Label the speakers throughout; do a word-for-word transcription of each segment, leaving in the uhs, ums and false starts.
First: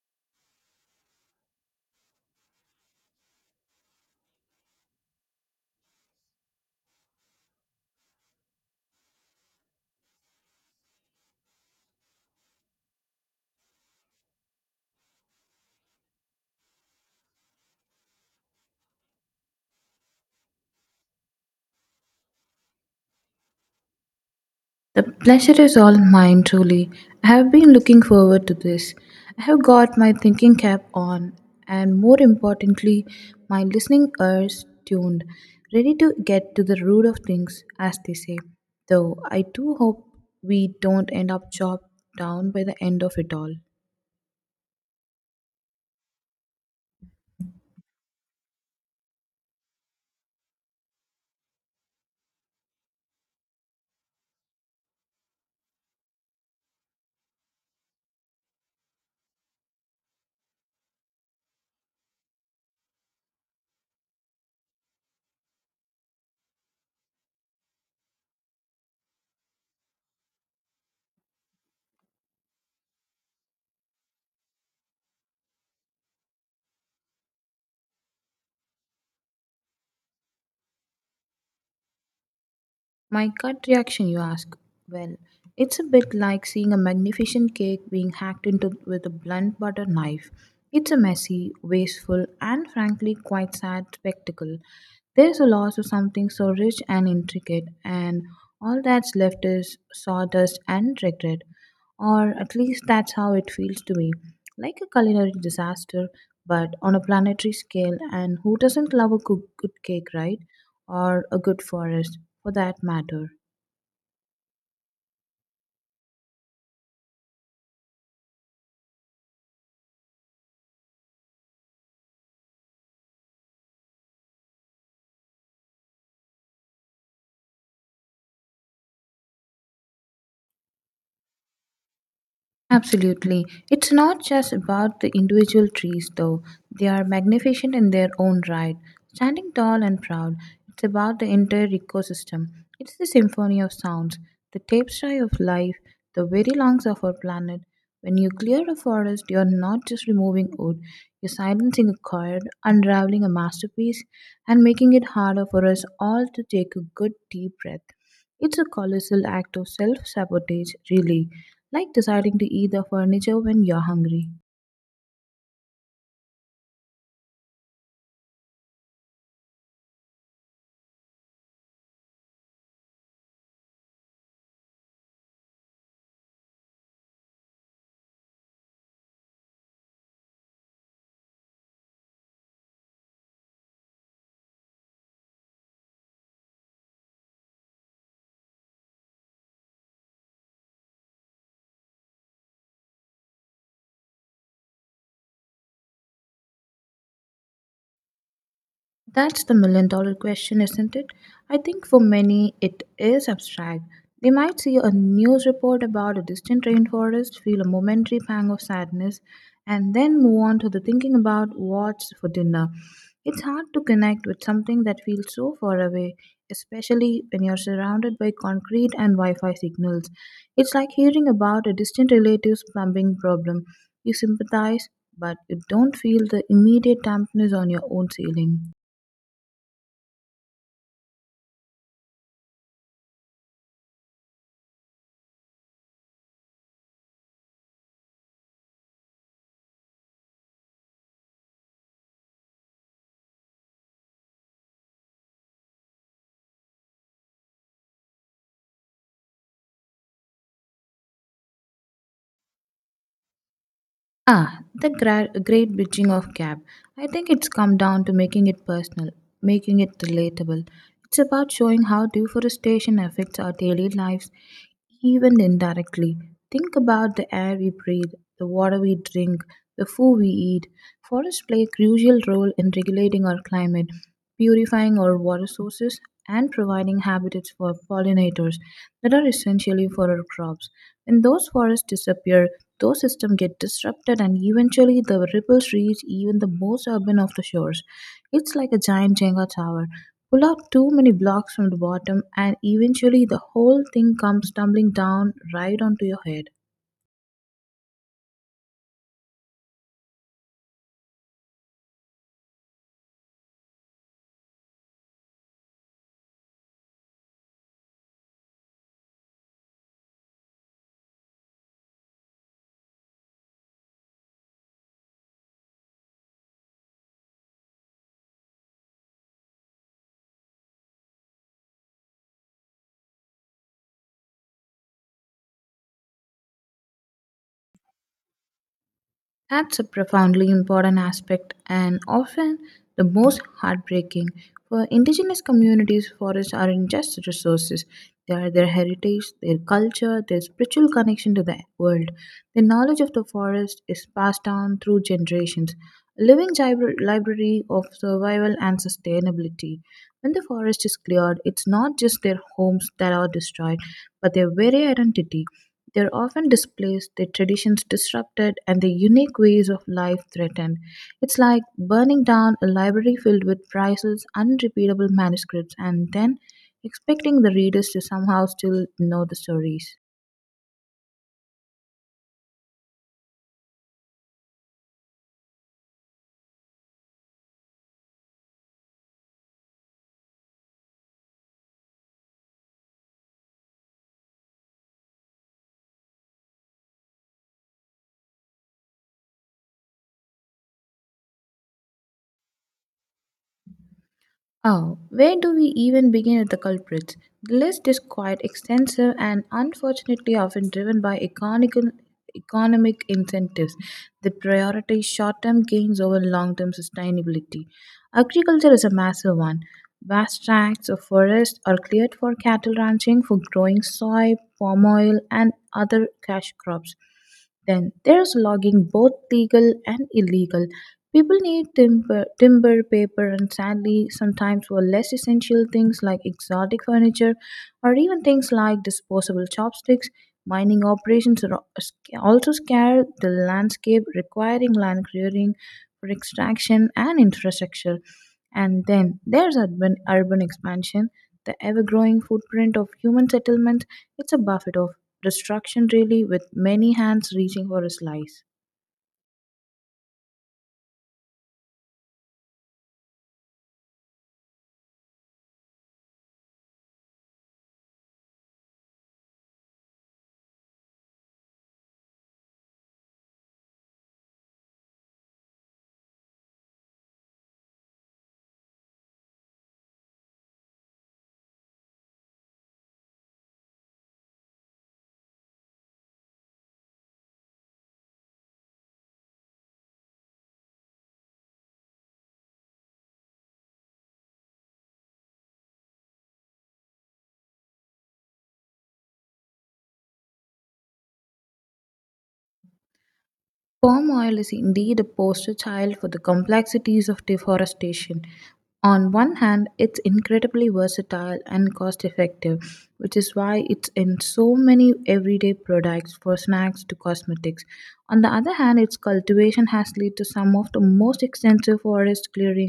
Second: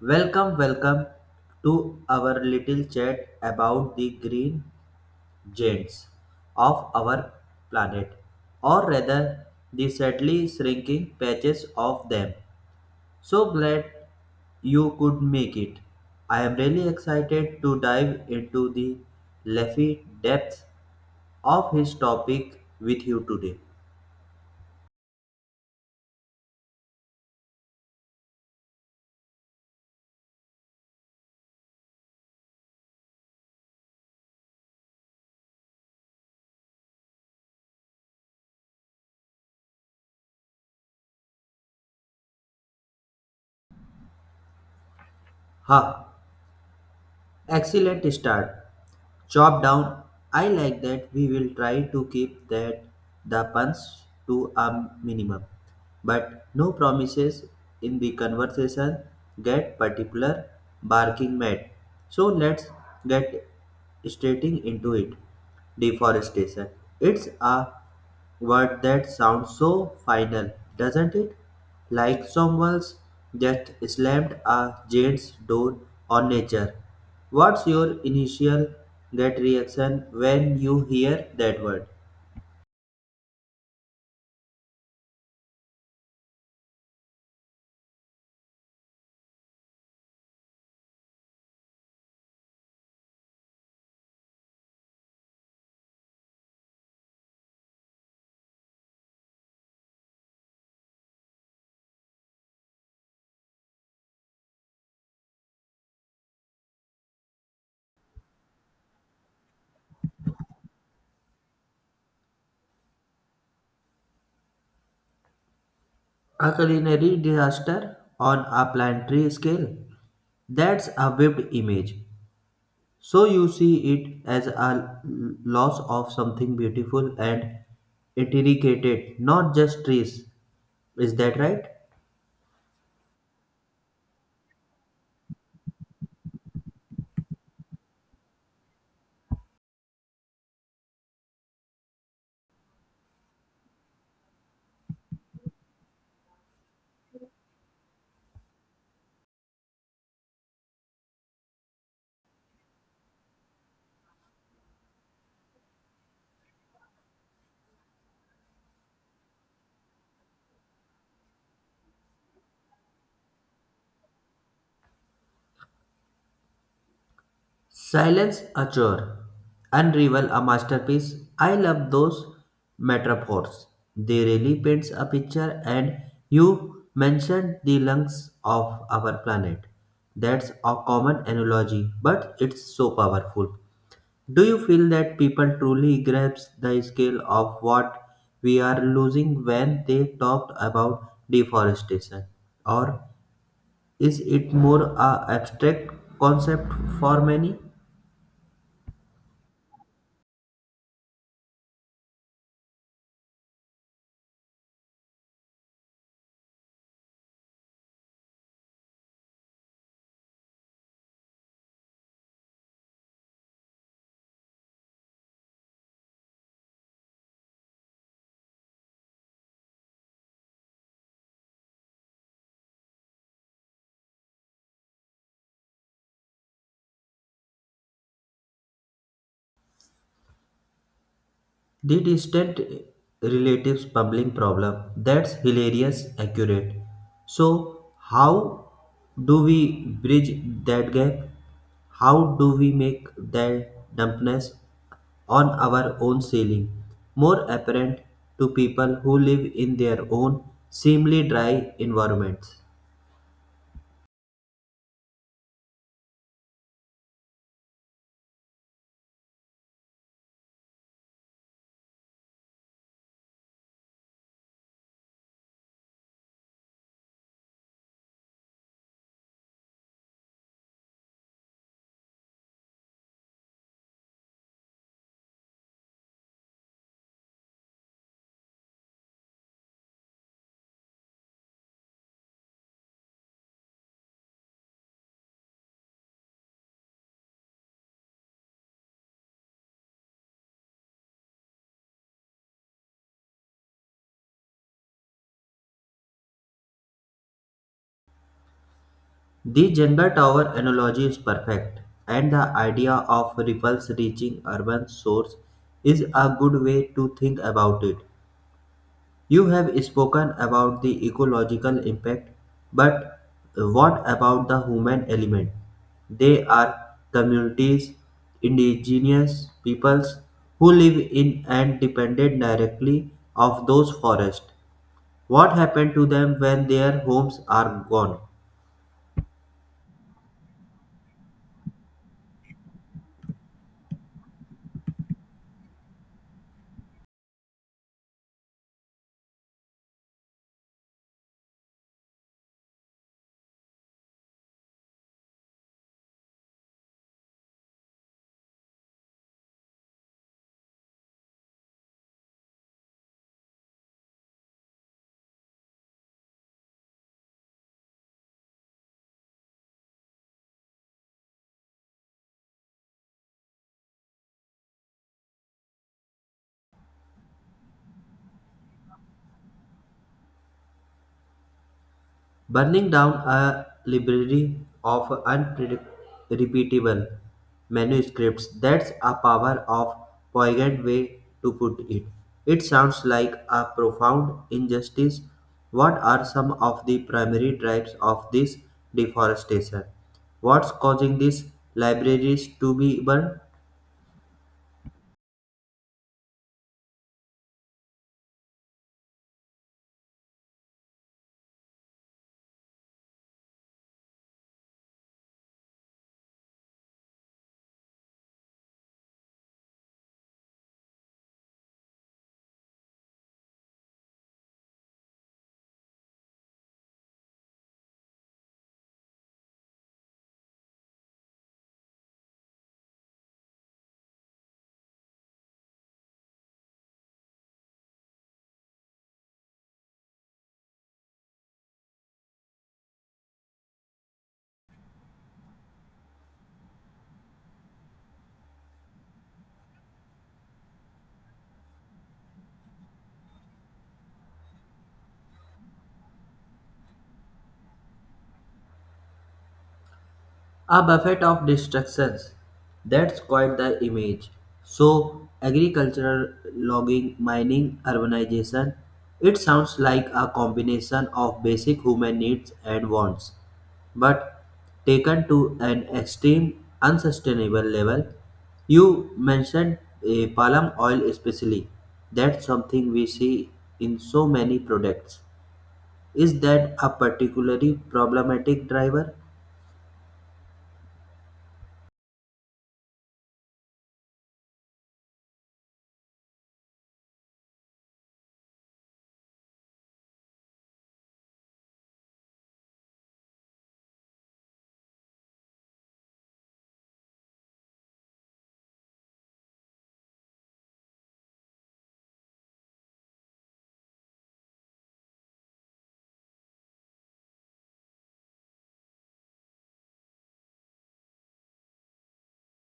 Speaker 1: Welcome, welcome to our little chat about the green giants of our planet, or rather, the sadly shrinking patches of them. So glad you could make it. I am really excited to dive into the leafy depths of his topic with you today.
Speaker 2: The pleasure is all mine, truly. I have been looking forward to this. I have got my thinking cap on, and more importantly, my listening ears tuned, ready to get to the root of things, as they say. Though I do hope we don't end up chopped down by the end of it all.
Speaker 1: Ha! Excellent start. Chop down. I like that. We will try to keep that the puns to a minimum. But no promises in the conversation get particular barking mad. So let's get straight into it. Deforestation. It's a word that sounds so final, doesn't it? Like someone's just slammed a giant's door on nature. What's your initial gut reaction when you hear that word?
Speaker 2: My gut reaction, you ask? Well, it's a bit like seeing a magnificent cake being hacked into with a blunt butter knife. It's a messy, wasteful, and frankly quite sad spectacle. There's a loss of something so rich and intricate, and all that's left is sawdust and regret. Or at least that's how it feels to me. Like a culinary disaster, but on a planetary scale, and who doesn't love a good, good cake, right? Or a good forest for that matter.
Speaker 1: A culinary disaster on a planetary scale. That's a vivid image. So you see it as a l- loss of something beautiful and intricate, not just trees. Is that right?
Speaker 2: Absolutely. It's not just about the individual trees, though. They are magnificent in their own right. Standing tall and proud, it's about the entire ecosystem. It's the symphony of sounds, the tapestry of life, the very lungs of our planet. When you clear a forest, you're not just removing wood, you're silencing a chord, unraveling a masterpiece, and making it harder for us all to take a good deep breath. It's a colossal act of self sabotage, really, like deciding to eat the furniture when you're hungry.
Speaker 1: Silence a chore. Unravel a masterpiece. I love those metaphors. They really paints a picture, and you mentioned the lungs of our planet. That's a common analogy, but it's so powerful. Do you feel that people truly grasp the scale of what we are losing when they talked about deforestation? Or is it more a abstract concept for many?
Speaker 2: That's the million dollar question, isn't it? I think for many it is abstract. They might see a news report about a distant rainforest, feel a momentary pang of sadness, and then move on to the thinking about what's for dinner. It's hard to connect with something that feels so far away, especially when you're surrounded by concrete and Wi Fi signals. It's like hearing about a distant relative's plumbing problem. You sympathize, but you don't feel the immediate dampness on your own ceiling.
Speaker 1: The distant relatives bubbling problem. That's hilarious accurate. So how do we bridge that gap? How do we make that dumpness on our own ceiling more apparent to people who live in their own seemingly dry environments?
Speaker 2: Ah, the gra- great bitching of cab. I think it's come down to making it personal, making it relatable. It's about showing how deforestation affects our daily lives, even indirectly. Think about the air we breathe, the water we drink, the food we eat. Forests play a crucial role in regulating our climate, purifying our water sources, and providing habitats for pollinators that are essentially for our crops. When those forests disappear, those systems get disrupted and eventually the ripples reach even the most urban of the shores. It's like a giant Jenga tower. Pull out too many blocks from the bottom and eventually the whole thing comes tumbling down right onto your head.
Speaker 1: The gender tower analogy is perfect, and the idea of ripples reaching urban source is a good way to think about it. You have spoken about the ecological impact, but what about the human element? They are communities, indigenous peoples who live in and depended directly of those forests. What happened to them when their homes are gone?
Speaker 2: That's a profoundly important aspect and often the most heartbreaking. For indigenous communities, forests aren't just resources, they are their heritage, their culture, their spiritual connection to the world. The knowledge of the forest is passed down through generations, a living gibra- library of survival and sustainability. When the forest is cleared, it's not just their homes that are destroyed, but their very identity. They're often displaced, their traditions disrupted, and their unique ways of life threatened. It's like burning down a library filled with priceless, unrepeatable manuscripts and then expecting the readers to somehow still know the stories.
Speaker 1: Burning down a library of unrepeatable manuscripts, that's a power of poignant way to put it. It sounds like a profound injustice. What are some of the primary drivers of this deforestation? What's causing these libraries to be burned?
Speaker 2: Oh, where do we even begin with the culprits? The list is quite extensive and unfortunately often driven by economical, economic incentives that prioritize short term gains over long term sustainability. Agriculture is a massive one. Vast tracts of forest are cleared for cattle ranching, for growing soy, palm oil, and other cash crops. Then there's logging, both legal and illegal. People need timber, timber, paper, and sadly, sometimes for less essential things like exotic furniture or even things like disposable chopsticks. Mining operations are al- also scare the landscape, requiring land clearing for extraction and infrastructure. And then there's urban, urban expansion, the ever growing footprint of human settlement. It's a buffet of destruction, really, with many hands reaching for a slice.
Speaker 1: A buffet of distractions. That's quite the image. So, agricultural logging, mining, urbanization. It sounds like a combination of basic human needs and wants, but taken to an extreme, unsustainable level. You mentioned eh, palm oil, especially. That's something we see in so many products. Is that a particularly problematic driver?
Speaker 2: Palm oil is indeed a poster child for the complexities of deforestation. On one hand, it's incredibly versatile and cost effective, which is why it's in so many everyday products from snacks to cosmetics. On the other hand, its cultivation has led to some of the most extensive forest clearing,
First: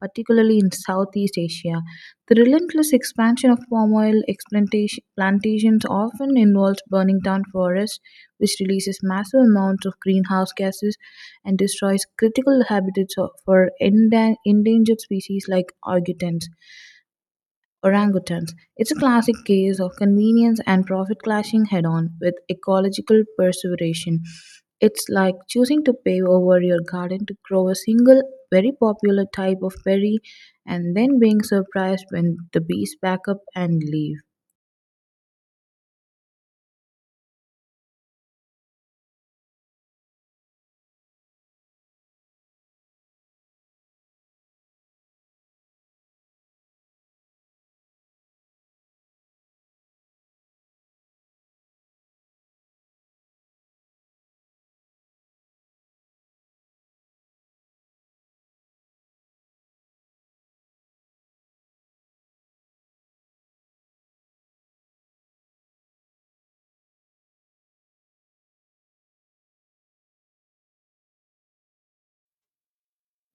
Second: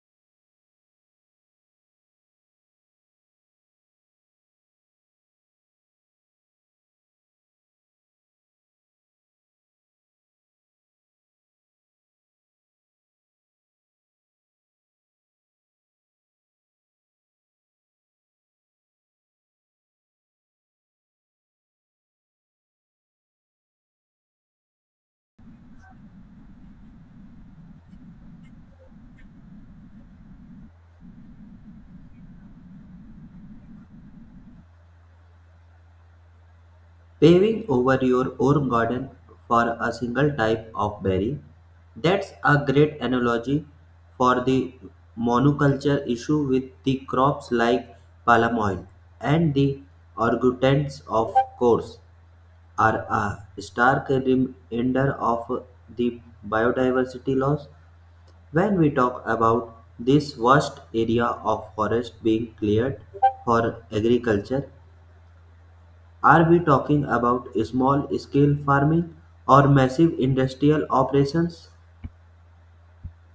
Speaker 2: particularly in Southeast Asia. The relentless expansion of palm oil explantation- plantations often involves burning down forests, which releases massive amounts of greenhouse gases and destroys critical habitats of- for endang- endangered species like orangutans. orangutans. It's a classic case of convenience and profit clashing head on with ecological perseveration. It's like choosing to pave over your garden to grow a single very popular type of berry and then being surprised when the bees back up and leave.
Speaker 1: Paving over your own garden for a single type of berry. That's a great analogy for the monoculture issue with the crops like palm oil. And the orangutans, of course, are a stark reminder of the biodiversity loss. When we talk about this vast area of forest being cleared for agriculture, are we talking about small scale farming or massive industrial operations?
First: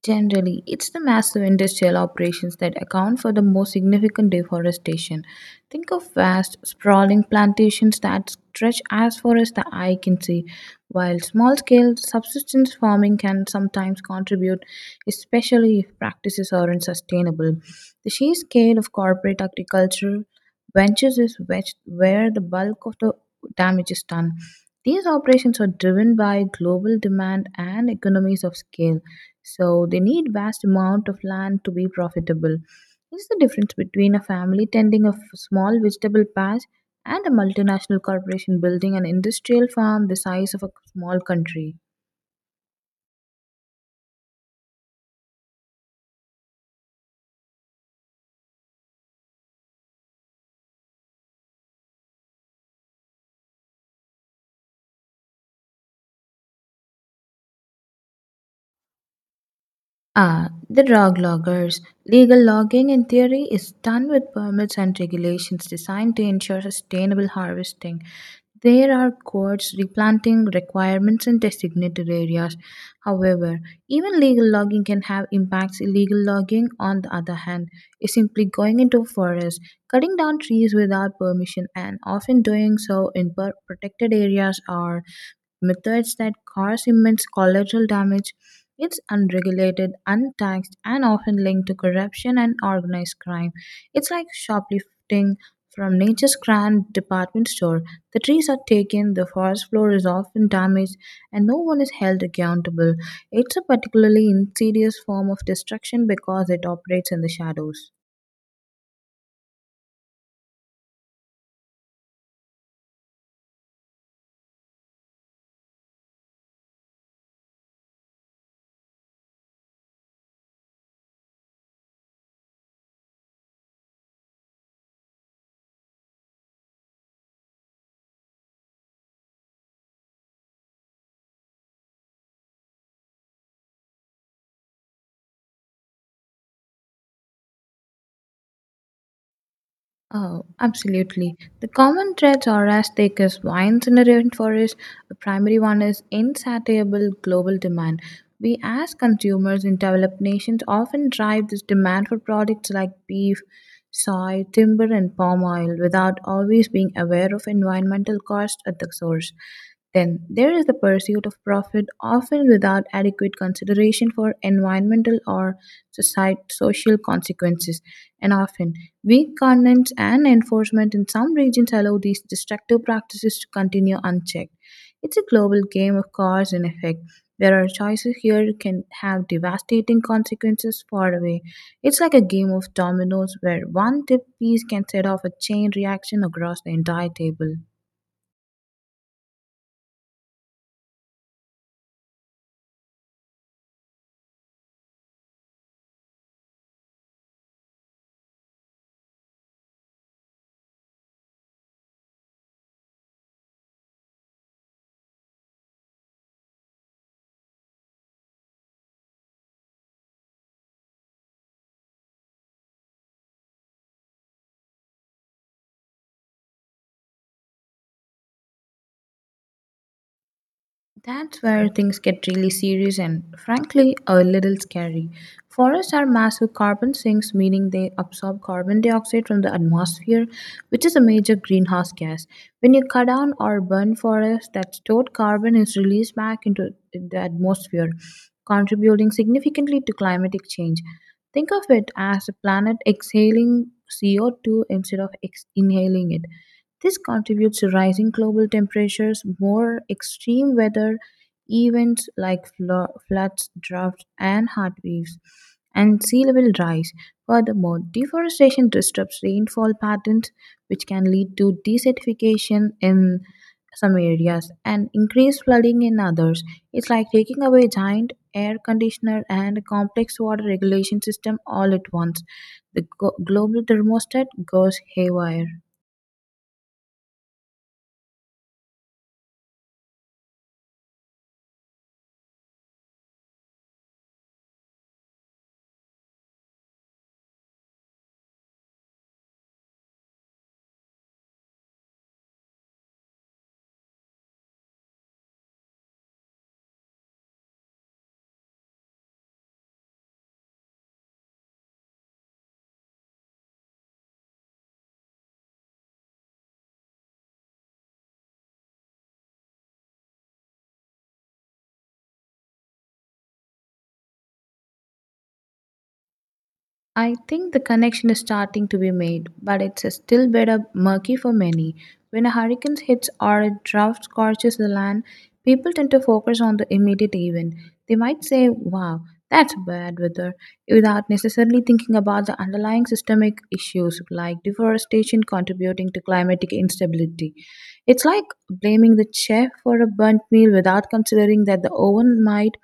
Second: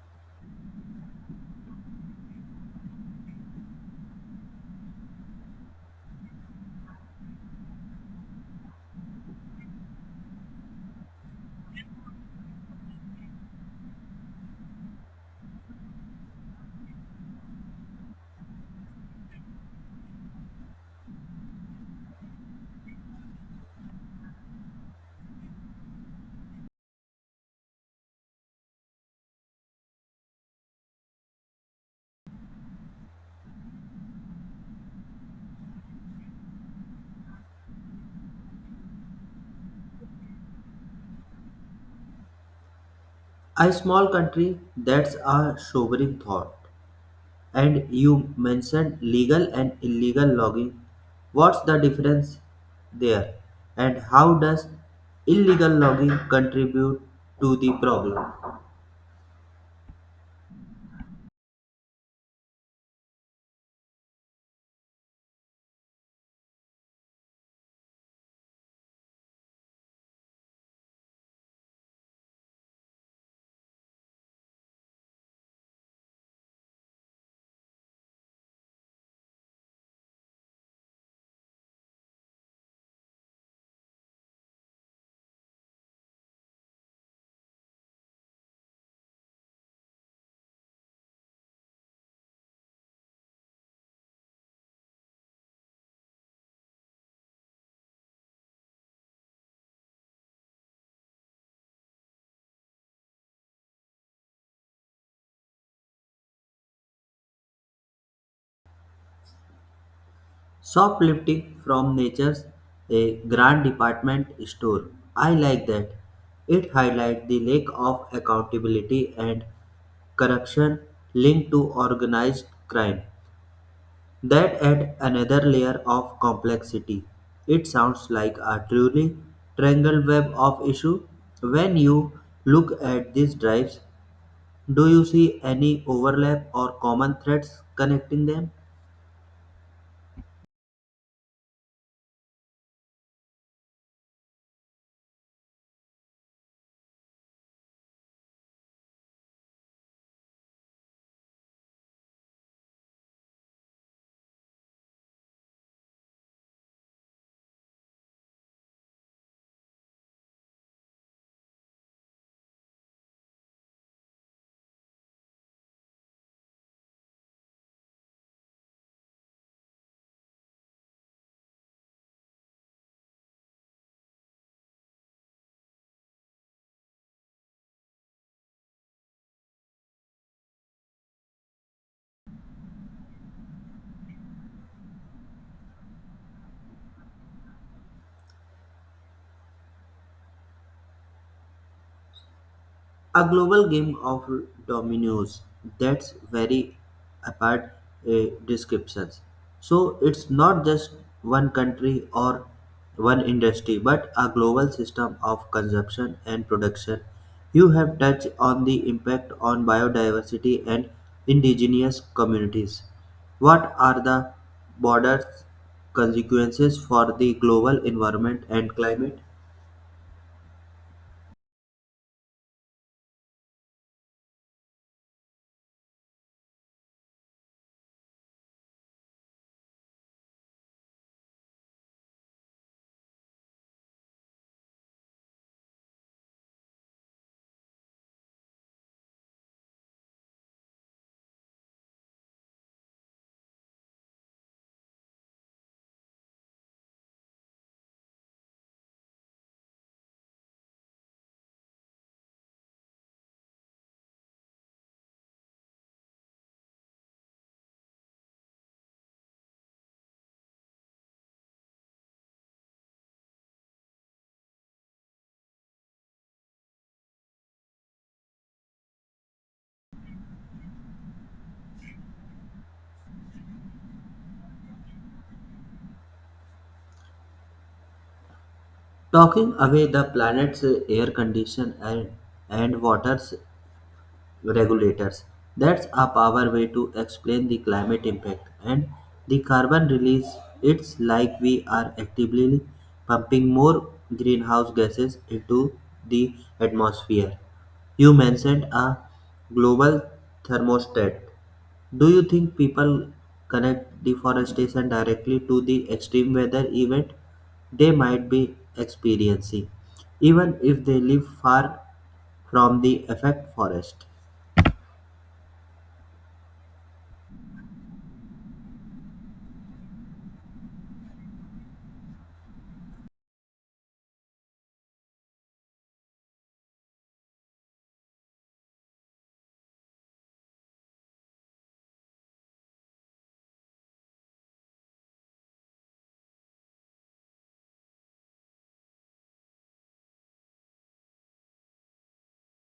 Speaker 2: Generally, it's the massive industrial operations that account for the most significant deforestation. Think of vast, sprawling plantations that stretch as far as the eye can see, while small scale subsistence farming can sometimes contribute, especially if practices aren't sustainable. The sheer scale of corporate agricultural ventures is wet- where the bulk of the damage is done. These operations are driven by global demand and economies of scale, so they need vast amount of land to be profitable. This is the difference between a family tending a f- small vegetable patch and a multinational corporation building an industrial farm the size of a small country.
Speaker 1: A small country, that's a sobering thought. And you mentioned legal and illegal logging. What's the difference there? And how does illegal logging contribute to the problem?
Speaker 2: Ah, the drug loggers. Legal logging, in theory, is done with permits and regulations designed to ensure sustainable harvesting. There are codes, replanting requirements in designated areas. However, even legal logging can have impacts. Illegal logging, on the other hand, is simply going into forests, cutting down trees without permission, and often doing so in per- protected areas or methods that cause immense collateral damage. It's unregulated, untaxed, and often linked to corruption and organized crime. It's like shoplifting from nature's grand department store. The trees are taken, the forest floor is often damaged, and no one is held accountable. It's a particularly insidious form of destruction because it operates in the shadows.
Speaker 1: Shoplifting from nature's a grand department store. I like that. It highlights the lack of accountability and corruption linked to organized crime. That add another layer of complexity. It sounds like a truly tangled web of issues. When you look at these drives, do you see any overlap or common threads connecting them?
Speaker 2: Oh, absolutely. The common threats are as thick as vines in a rainforest. The primary one is insatiable global demand. We, as consumers in developed nations, often drive this demand for products like beef, soy, timber, and palm oil without always being aware of environmental costs at the source. Then there is the pursuit of profit, often without adequate consideration for environmental or society, social consequences, and often weak governance and enforcement in some regions allow these destructive practices to continue unchecked. It's a global game of cause and effect, where our choices here can have devastating consequences far away. It's like a game of dominoes where one tip piece can set off a chain reaction across the entire table.
Speaker 1: A global game of dominoes. That's very apart uh, descriptions. So it's not just one country or one industry, but a global system of consumption and production. You have touched on the impact on biodiversity and indigenous communities. What are the broader consequences for the global environment and climate?
Speaker 2: That's where things get really serious and, frankly, a little scary. Forests are massive carbon sinks, meaning they absorb carbon dioxide from the atmosphere, which is a major greenhouse gas. When you cut down or burn forests, that stored carbon is released back into the atmosphere, contributing significantly to climatic change. Think of it as the planet exhaling C O two instead of ex- inhaling it. This contributes to rising global temperatures, more extreme weather events like flo- floods, droughts, and heat waves, and sea level rise. Furthermore, deforestation disrupts rainfall patterns, which can lead to desertification in some areas and increased flooding in others. It's like taking away a giant air conditioner and a complex water regulation system all at once. The go- global thermostat goes haywire.
Speaker 1: Talking away the planet's air condition and, and waters regulators. That's a power way to explain the climate impact and the carbon release. It's like we are actively pumping more greenhouse gases into the atmosphere. You mentioned a global thermostat. Do you think people connect deforestation directly to the extreme weather event they might be experiencing, even if they live far from the affected forest?
Speaker 2: I think the connection is starting to be made, but it's still better murky for many. When a hurricane hits or a drought scorches the land, people tend to focus on the immediate event. They might say, wow, that's bad weather, without necessarily thinking about the underlying systemic issues like deforestation contributing to climatic instability. It's like blaming the chef for a burnt meal without considering that the oven might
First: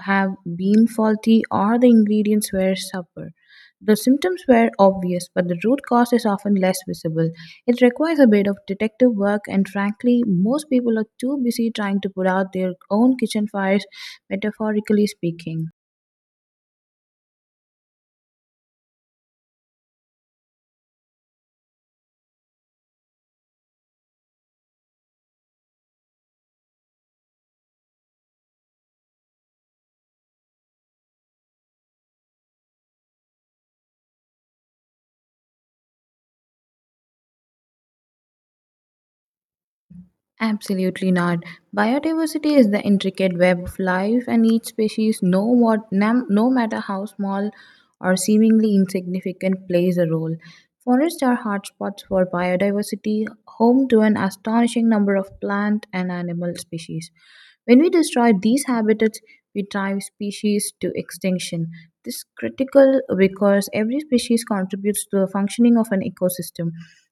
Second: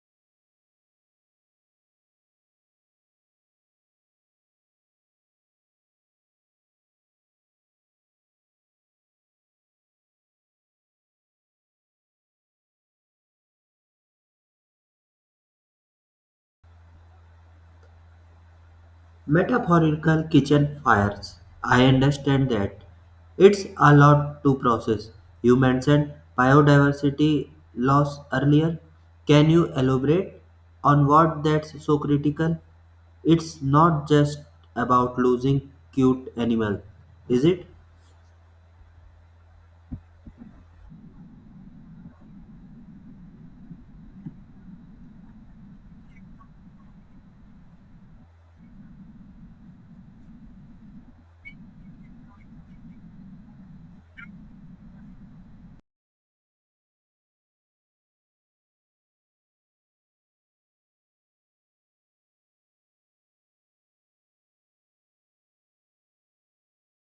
Speaker 2: have been faulty or the ingredients were subpar. The symptoms were obvious, but the root cause is often less visible. It requires a bit of detective work, and frankly, most people are too busy trying to put out their own kitchen fires, metaphorically speaking.
Speaker 1: Metaphorical kitchen fires. I understand that. It's a lot to process. You mentioned biodiversity loss earlier. Can you elaborate on what that's so critical? It's not just about losing cute animal, is it?
Speaker 2: Absolutely not. Biodiversity is the intricate web of life, and each species, no, what, nam, no matter how small or seemingly insignificant, plays a role. Forests are hotspots for biodiversity, home to an astonishing number of plant and animal species. When we destroy these habitats, we drive species to extinction. This is critical because every species contributes to the functioning of an ecosystem.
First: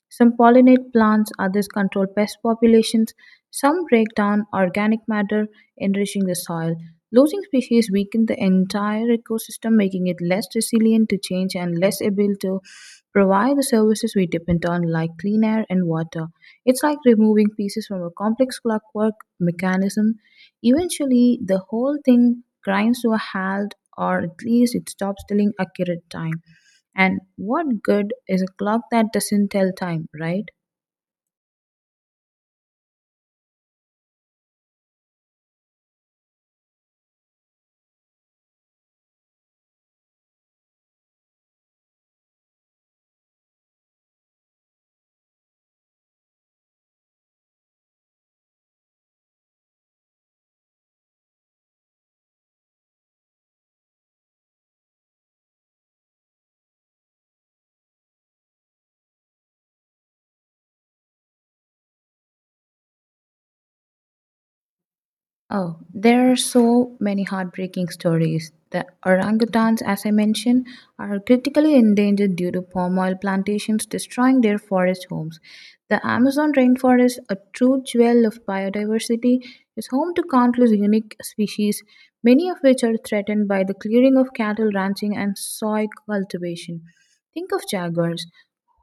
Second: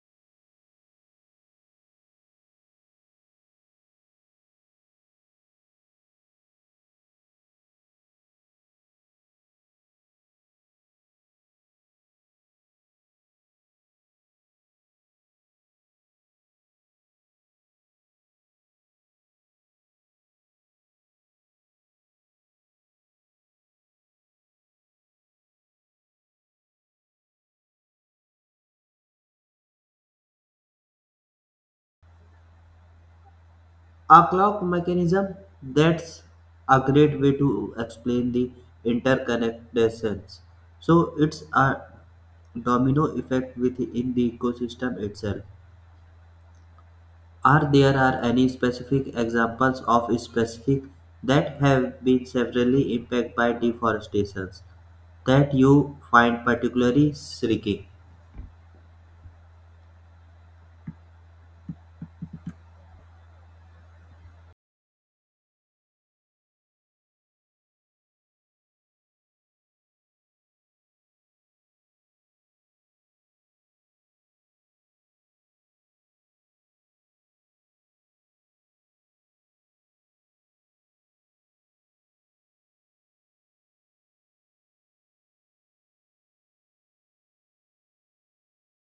Speaker 2: Some pollinate plants, others control pest populations, some break down organic matter, enriching the soil. Losing species weaken the entire ecosystem, making it less resilient to change and less able to provide the services we depend on, like clean air and water. It's like removing pieces from a complex clockwork mechanism. Eventually, the whole thing grinds to a halt, or at least it stops telling accurate time. And what good is a clock that doesn't tell time, right?
Speaker 1: A clock mechanism? That's a great way to explain the interconnectedness. So it's a domino effect within the ecosystem itself. Are there are any specific examples of specific that have been severely impacted by deforestation that you find particularly striking?
Speaker 2: Oh, there are so many heartbreaking stories. The orangutans, as I mentioned, are critically endangered due to palm oil plantations destroying their forest homes. The Amazon rainforest, a true jewel of biodiversity, is home to countless unique species, many of which are threatened by the clearing of cattle ranching and soy cultivation. Think of jaguars,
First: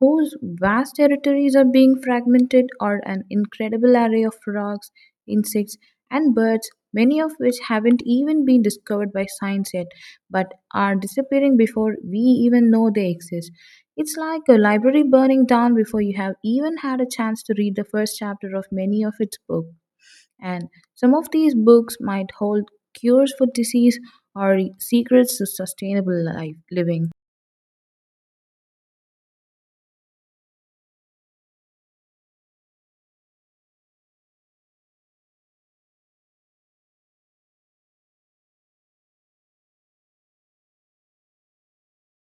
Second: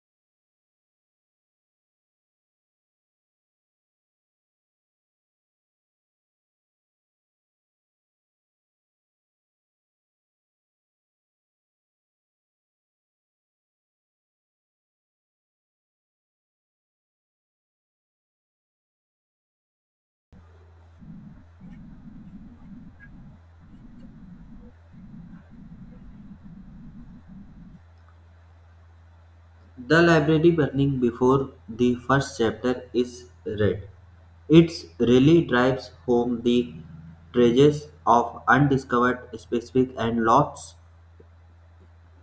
Speaker 2: whose vast territories are being fragmented, or an incredible array of frogs, insects, and birds, many of which haven't even been discovered by science yet, but are disappearing before we even know they exist. It's like a library burning down before you have even had a chance to read the first chapter of many of its books. And some of these books might hold cures for disease or secrets to sustainable life living.
Speaker 1: The library burning before the first chapter is read. It really drives home the treasures of undiscovered specific and lots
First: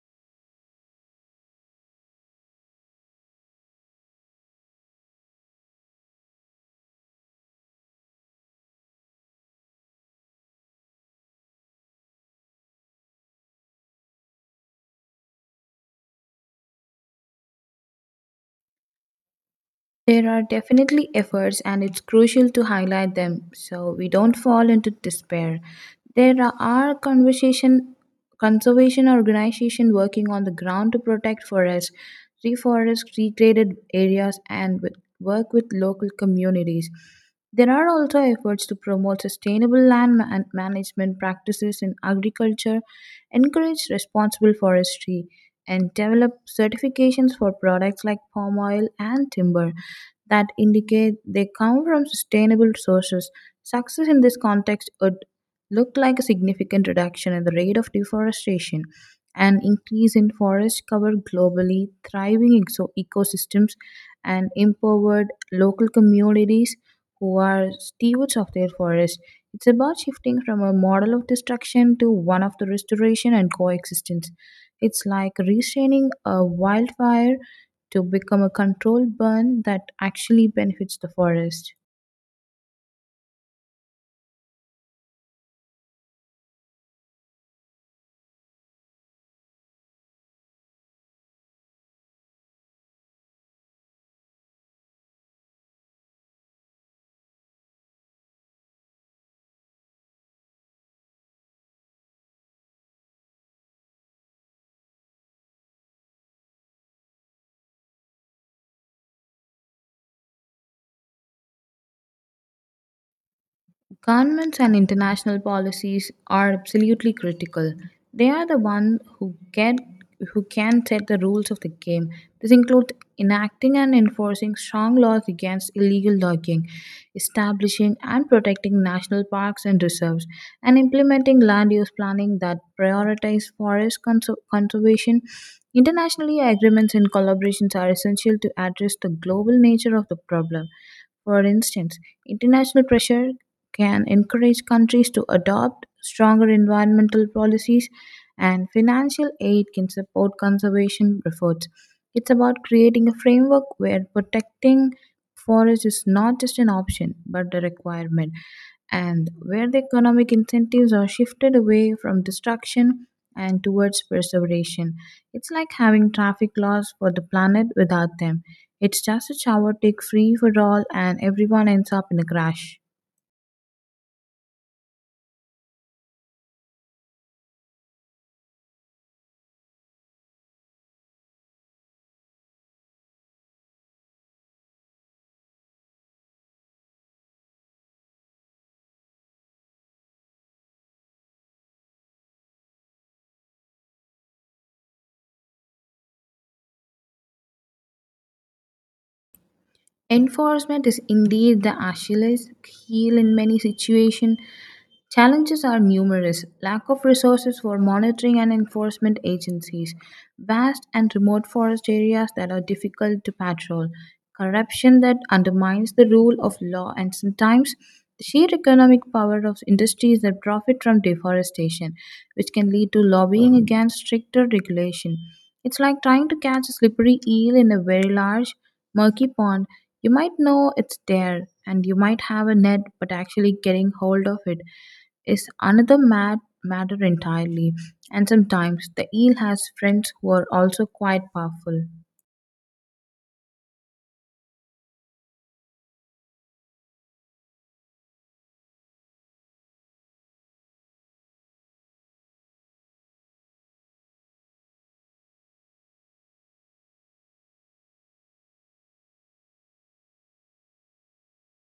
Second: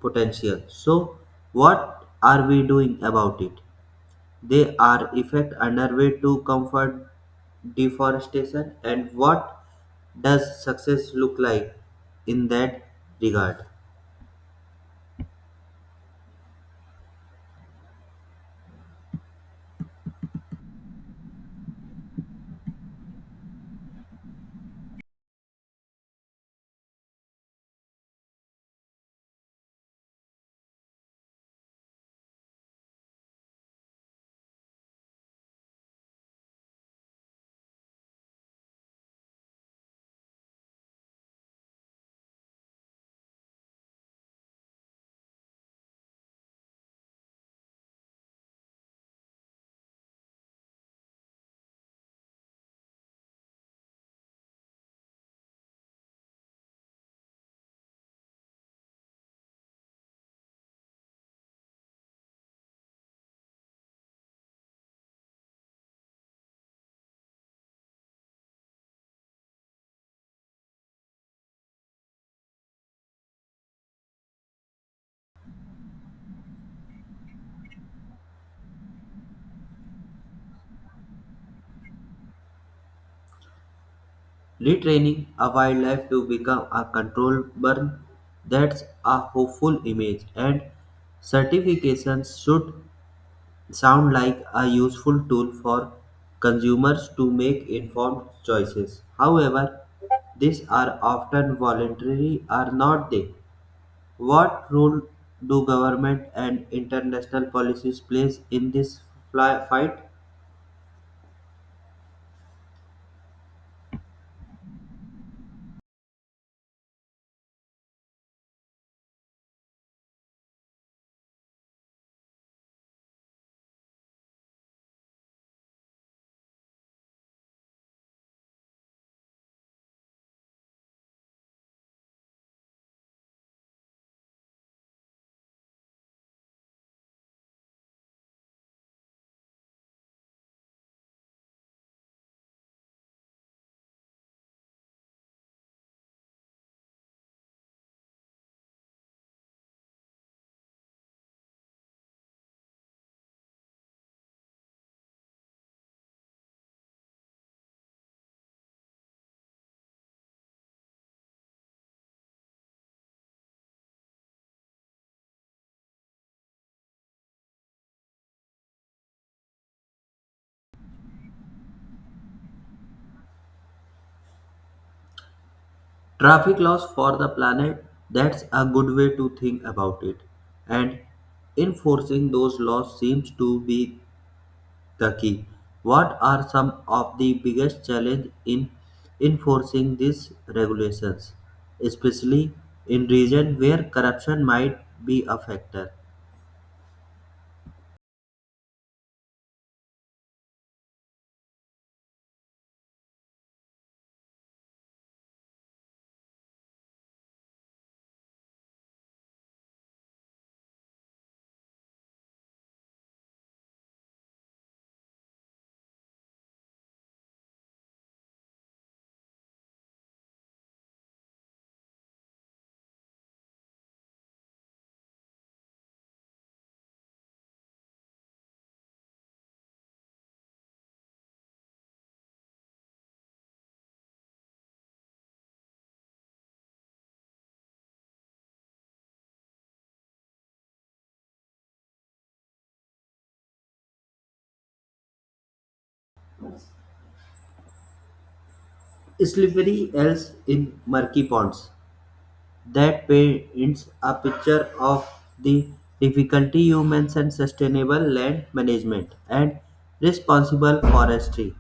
Speaker 1: potential. So what are we doing about it? They are effect underway to comfort deforestation, and what does success look like in that regard?
Speaker 2: There are definitely efforts, and it's crucial to highlight them so we don't fall into despair. There are conversation, conservation organizations working on the ground to protect forests, reforest recreated areas, and with, work with local communities. There are also efforts to promote sustainable land ma- management practices in agriculture, encourage responsible forestry, and develop certifications for products like palm oil and timber that indicate they come from sustainable sources. Success in this context would look like a significant reduction in the rate of deforestation, an increase in forest cover globally, thriving exo- ecosystems, and empowered local communities who are stewards of their forests. It's about shifting from a model of destruction to one of the restoration and coexistence. It's like restraining a wildfire to become a control burn that actually benefits the forest.
Speaker 1: Retraining a wildlife to become a control burn, that's a hopeful image. And certifications should sound like a useful tool for consumers to make informed choices. However, these are often voluntary are not they? What role do government and international policies plays in this fly- fight?
Speaker 2: Governments and international policies are absolutely critical. They are the ones who get who can set the rules of the game. This includes enacting and enforcing strong laws against illegal logging, establishing and protecting national parks and reserves, and implementing land use planning that prioritize forest conser- conservation. Internationally, agreements and collaborations are essential to address the global nature of the problem. For instance, international pressure can encourage countries to adopt stronger environmental policies, and financial aid can support conservation efforts. It's about creating a framework where protecting forests is not just an option but a requirement, and where the economic incentives are shifted away from destruction and towards preservation. It's like having traffic laws for the planet without them. It's just a shower take free for all, and everyone ends up in a crash.
Speaker 1: Traffic laws for the planet, that's a good way to think about it. And enforcing those laws seems to be the key. What are some of the biggest challenges in enforcing these regulations, especially in regions where corruption might be a factor?
Speaker 2: Enforcement is indeed the Achilles heel in many situations. Challenges are numerous: lack of resources for monitoring and enforcement agencies, vast and remote forest areas that are difficult to patrol, corruption that undermines the rule of law, and sometimes the sheer economic power of industries that profit from deforestation, which can lead to lobbying against stricter regulation. It's like trying to catch a slippery eel in a very large, murky pond. You might know it's there and you might have a net, but actually getting hold of it is another mad matter entirely. And sometimes the eel has friends who are also quite powerful.
Speaker 1: Slippery else in murky ponds. That paints a picture of the difficulty humans and sustainable land management and responsible forestry.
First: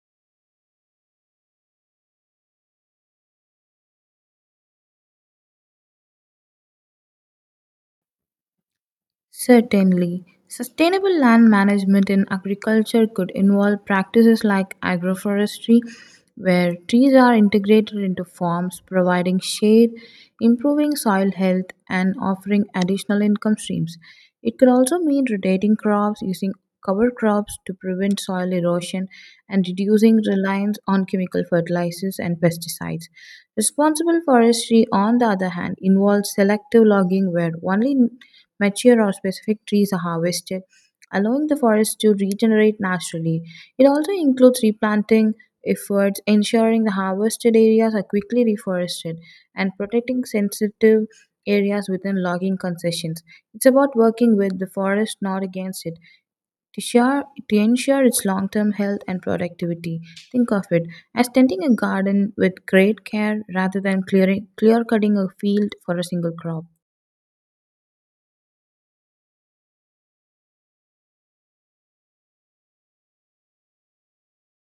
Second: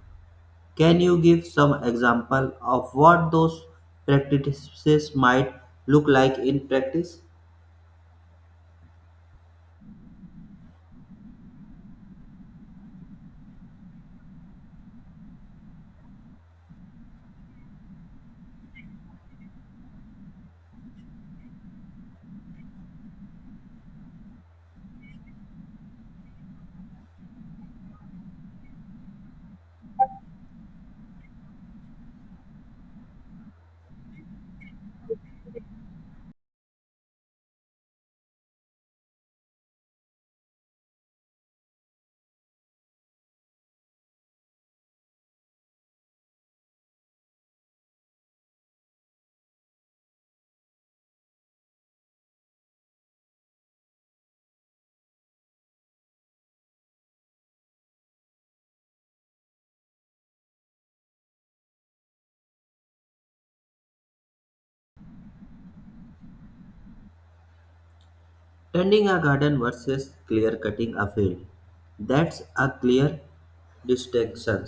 Speaker 1: Can you give some example of what those practices might look like in practice?
Speaker 2: Certainly. Sustainable land management in agriculture could involve practices like agroforestry, where trees are integrated into farms, providing shade, improving soil health, and offering additional income streams. It could also mean rotating crops, using cover crops to prevent soil erosion, and reducing reliance on chemical fertilizers and pesticides. Responsible forestry, on the other hand, involves selective logging where only mature or specific trees are harvested, allowing the forest to regenerate naturally. It also includes replanting efforts, ensuring the harvested areas are quickly reforested, and protecting sensitive areas within logging concessions. It's about working with the forest, not against it, to, share, to ensure its long term health and productivity. Think of it as tending a garden with great care rather than clearing, clear cutting a field for a single crop.
Speaker 1: Tending a garden versus clear cutting a field. That's a clear distinction.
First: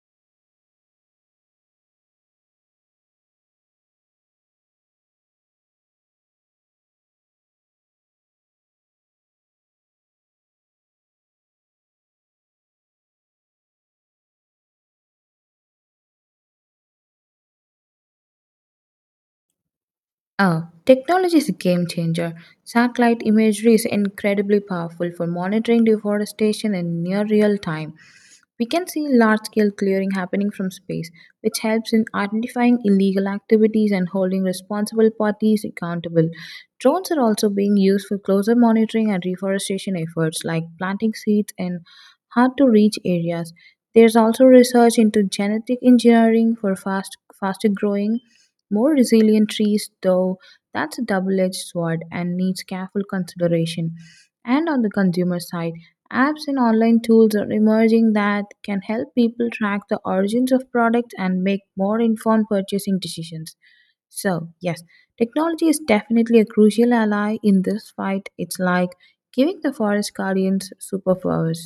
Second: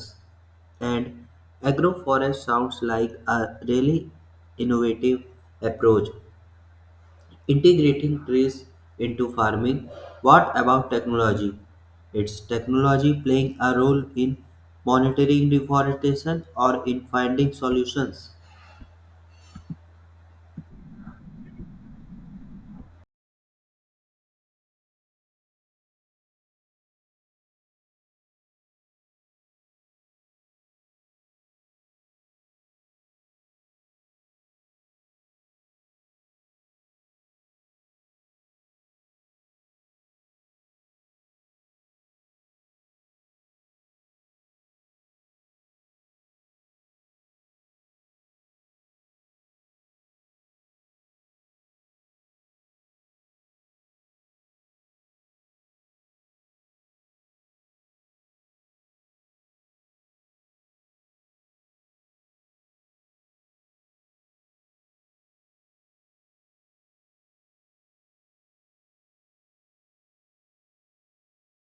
Speaker 1: And agroforest sounds like a really innovative approach. Integrating trees into farming. What about technology? Is technology playing a role in monitoring deforestation or in finding solutions?
Speaker 2: Ah, technology is a game changer. Satellite imagery is incredibly powerful for monitoring deforestation in near real time. We can see large scale clearing happening from space, which helps in identifying illegal activities and holding responsible parties accountable. Drones are also being used for closer monitoring and reforestation efforts, like planting seeds in hard to reach areas. There's also research into genetic engineering for fast, faster growing more resilient trees, though that's a double edged sword and needs careful consideration. And on the consumer side, apps and online tools are emerging that can help people track the origins of products and make more informed purchasing decisions. So, yes, technology is definitely a crucial ally in this fight. It's like giving the forest guardians superpowers.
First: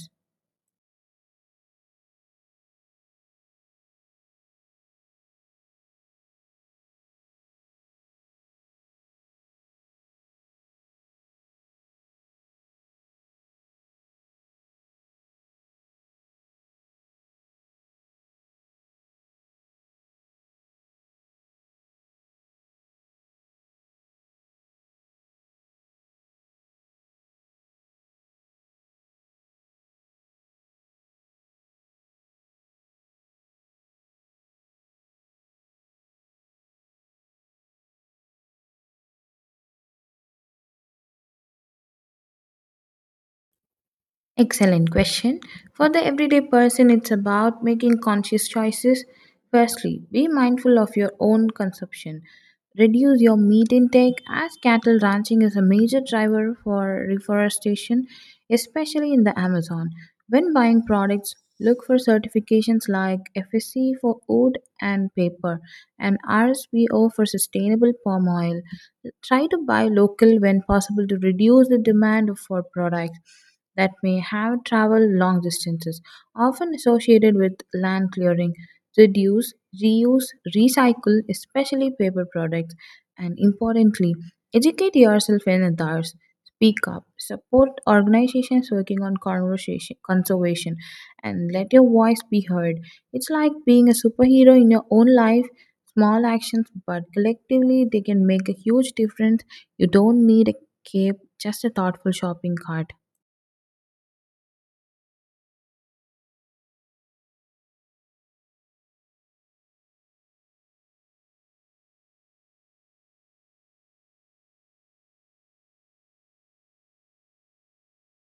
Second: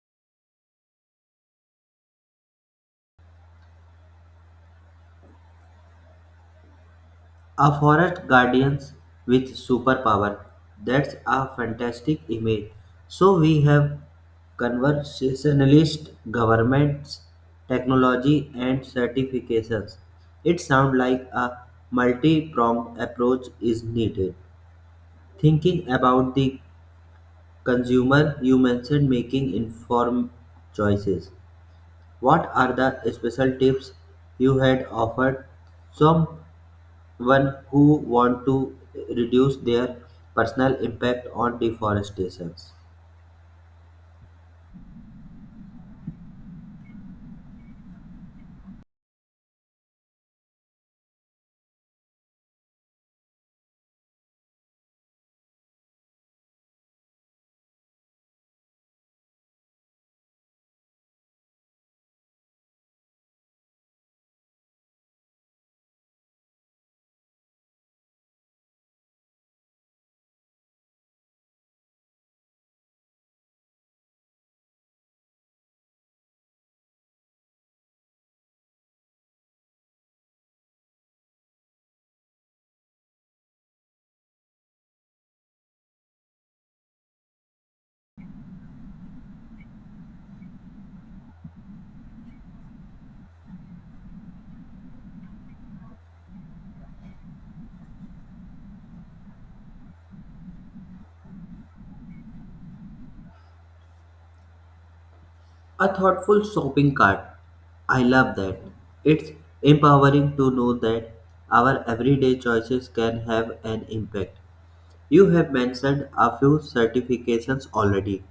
Speaker 1: A forest guardian with superpower. That's a fantastic image. So we have conversationalist governments, technology, and certifications. It sounds like a multi pronged approach is needed. Thinking about the consumer, you mentioned making informed choices. What are the special tips you had offered someone who want to reduce their personal impact on deforestation?
Speaker 2: Excellent question. For the everyday person, it's about making conscious choices. Firstly, be mindful of your own consumption. Reduce your meat intake as cattle ranching is a major driver for reforestation, especially in the Amazon. When buying products, look for certifications like F S C for wood and paper and R S P O for sustainable palm oil. Try to buy local when possible to reduce the demand for products that may have traveled long distances, often associated with land clearing. Reduce, reuse, recycle, especially paper products, and importantly, educate yourself and others. Speak up, support organizations working on conversation, conservation, and let your voice be heard. It's like being a superhero in your own life. Small actions, but collectively they can make a huge difference. You don't need a cape, just a thoughtful shopping cart.
Speaker 1: A thoughtful shopping cart. I love that. It's empowering to know that our everyday choices can have an impact. You have mentioned a few certifications already.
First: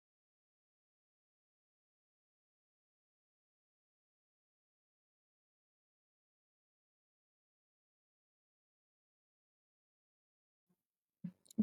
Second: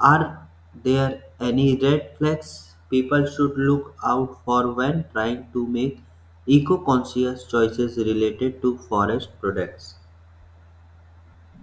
Speaker 1: Are there any red flags people should look out for when trying to make eco conscious choices related to forest products?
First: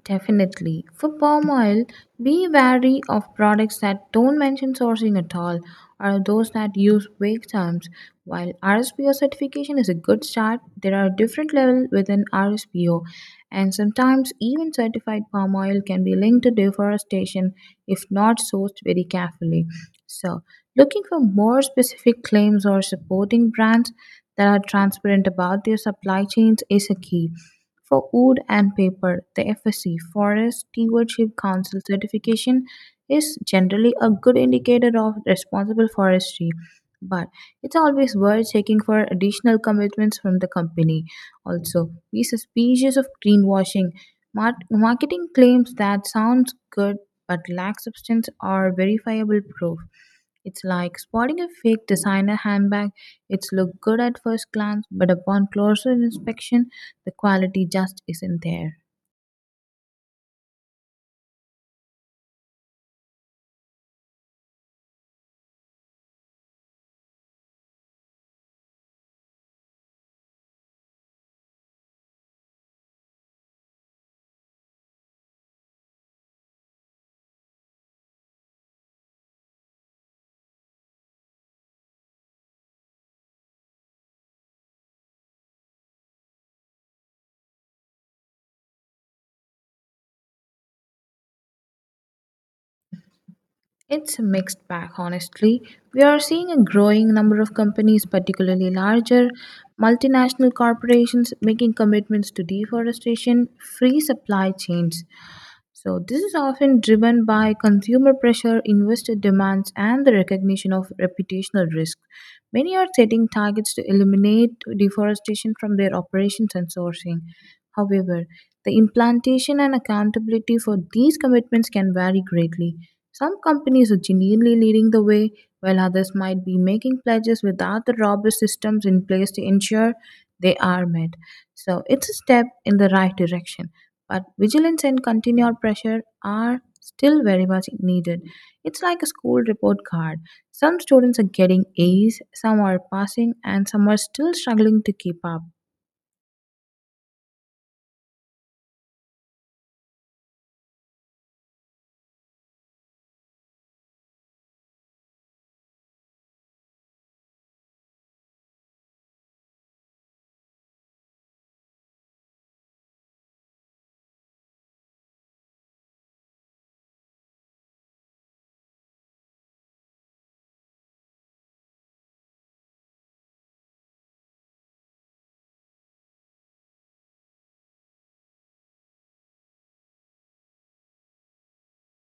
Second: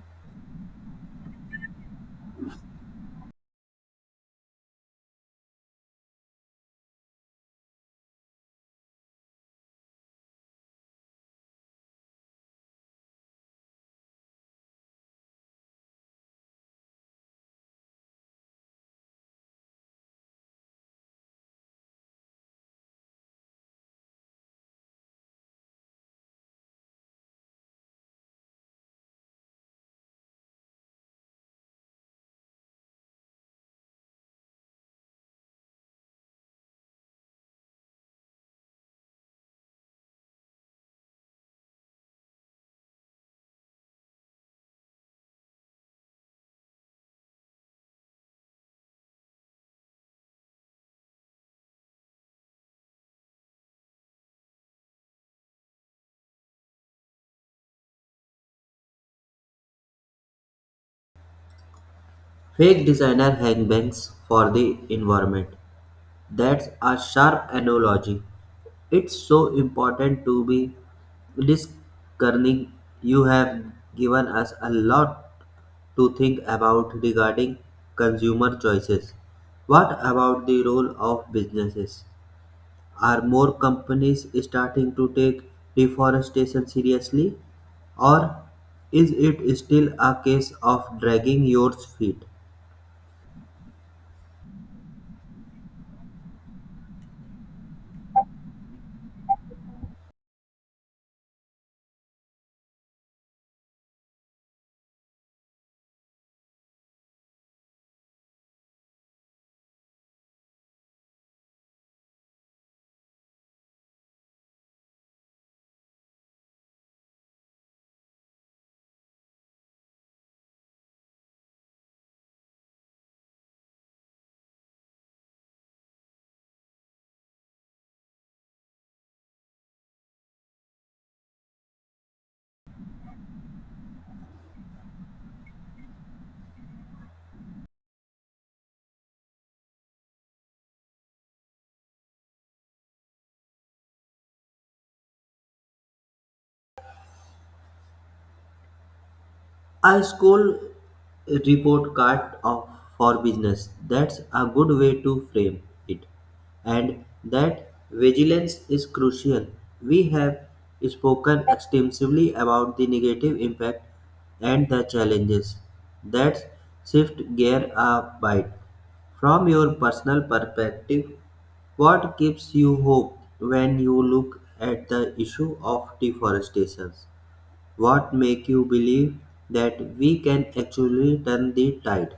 Speaker 2: Definitely. For palm oil, be wary of products that don't mention sourcing at all or those that use vague terms. While R S P O certification is a good start, there are different levels within R S P O, and sometimes even certified palm oil can be linked to deforestation if not sourced very carefully. So, looking for more specific claims or supporting brands that are transparent about their supply chains is a key. For wood and paper, the F S C Forest Stewardship Council certification is generally a good indicator of responsible forestry, but it's always worth checking for additional commitments from the company. Also, be suspicious of greenwashing. Mar- marketing claims that sounds good but lack substance or verifiable proof. It's like spotting a fake designer handbag. It's look good at first glance, but upon closer inspection, the quality just isn't there.
Speaker 1: Fake designer hangbangs for the environment. That's a sharp analogy. It's so important to be discerning. You have given us a lot to think about regarding consumer choices. What about the role of businesses? Are more companies starting to take deforestation seriously, or is it still a case of dragging your feet?
Speaker 2: It's a mixed bag, honestly. We are seeing a growing number of companies, particularly larger multinational corporations, making commitments to deforestation free supply chains. So, this is often driven by consumer pressure, investor demands, and the recognition of reputational risk. Many are setting targets to eliminate deforestation from their operations and sourcing. However, the implantation and accountability for these commitments can vary greatly. Some companies are genuinely leading the way, while others might be making pledges without the robust systems in place to ensure they are met. So, it's a step in the right direction but vigilance and continued pressure are still very much needed. It's like a school report card. Some students are getting A's, some are passing, and some are still struggling to keep up.
Speaker 1: A school report card of, for business. That's a good way to frame it. And that vigilance is crucial. We have spoken extensively about the negative impact and the challenges. That's shift gear a bit. From your personal perspective, what gives you hope when you look at the issue of deforestation? What make you believe that we can actually turn the tide?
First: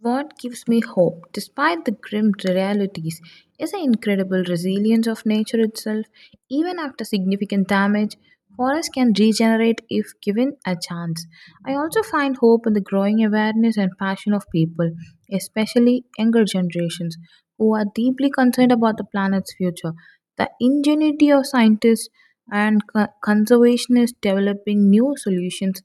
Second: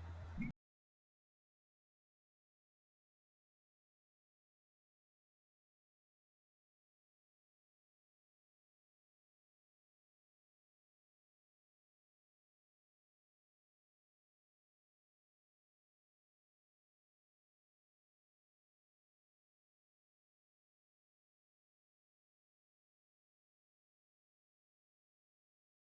Speaker 2: What gives me hope, despite the grim realities, is the incredible resilience of nature itself. Even after significant damage, forests can regenerate if given a chance. I also find hope in the growing awareness and passion of people, especially younger generations, who are deeply concerned about the planet's future. The ingenuity of scientists and co- conservationists developing new solutions,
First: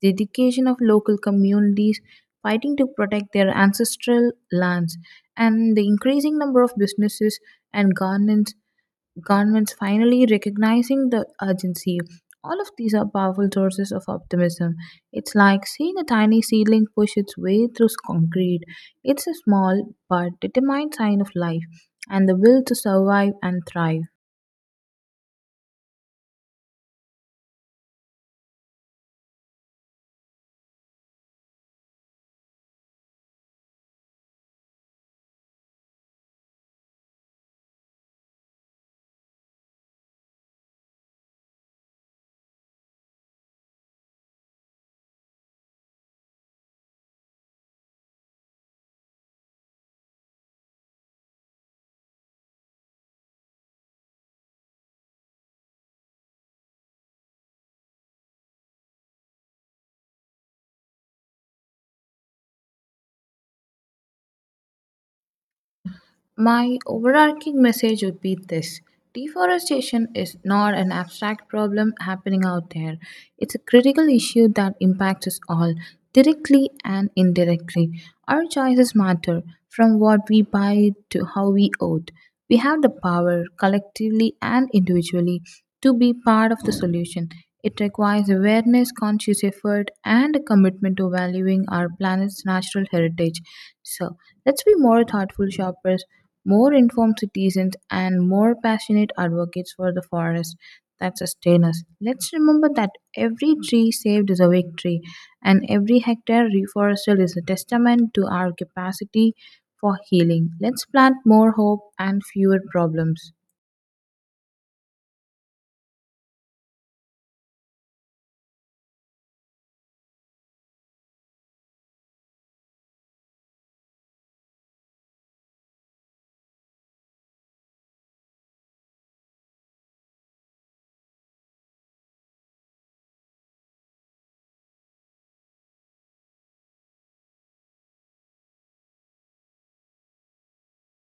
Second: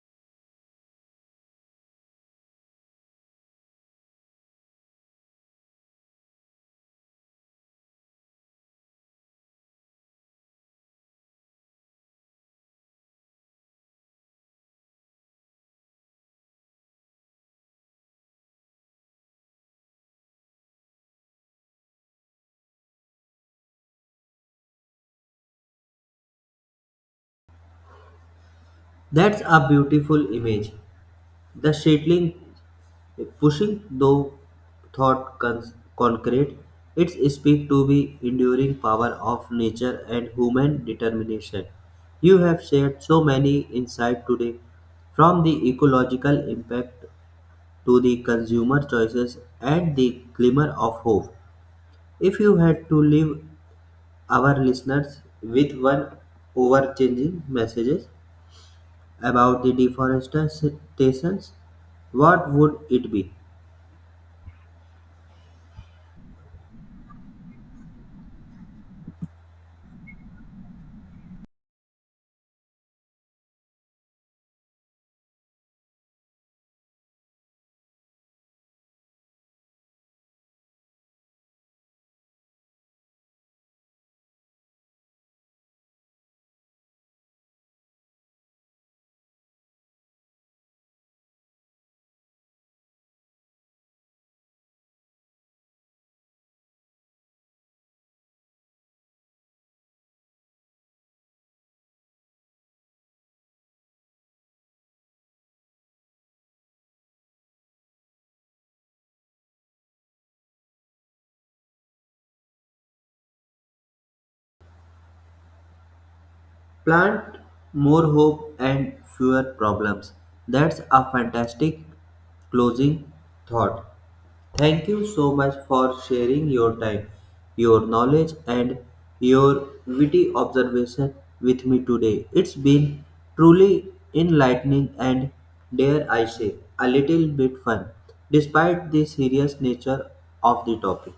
Speaker 2: the dedication of local communities, fighting to protect their ancestral lands. And the increasing number of businesses and governments, governments finally recognizing the urgency. All of these are powerful sources of optimism. It's like seeing a tiny seedling push its way through concrete. It's a small but determined sign of life and the will to survive and thrive.
Speaker 1: That's a beautiful image. The settling, pushing though thought con- concrete, it's speak to the enduring power of nature and human determination. You have shared so many insights today, from the ecological impact to the consumer choices and the glimmer of hope. If you had to live our listeners with one overchanging messages about the deforestation. What would it be?
Speaker 2: My overarching message would be this: deforestation is not an abstract problem happening out there, it's a critical issue that impacts us all, directly and indirectly. Our choices matter, from what we buy to how we vote. We have the power, collectively and individually, to be part of the solution. It requires awareness, conscious effort, and a commitment to valuing our planet's natural heritage. So, let's be more thoughtful shoppers, more informed citizens, and more passionate advocates for the forests that sustain us. Let's remember that every tree saved is a victory, and every hectare reforested is a testament to our capacity for healing. Let's plant more hope and fewer problems.
Speaker 1: Plant more hope and fewer problems. That's a fantastic closing thought. Thank you so much for sharing your time, your knowledge, and your witty observation with me today. It's been truly enlightening and, dare I say, a little bit fun, despite the serious nature of the topic.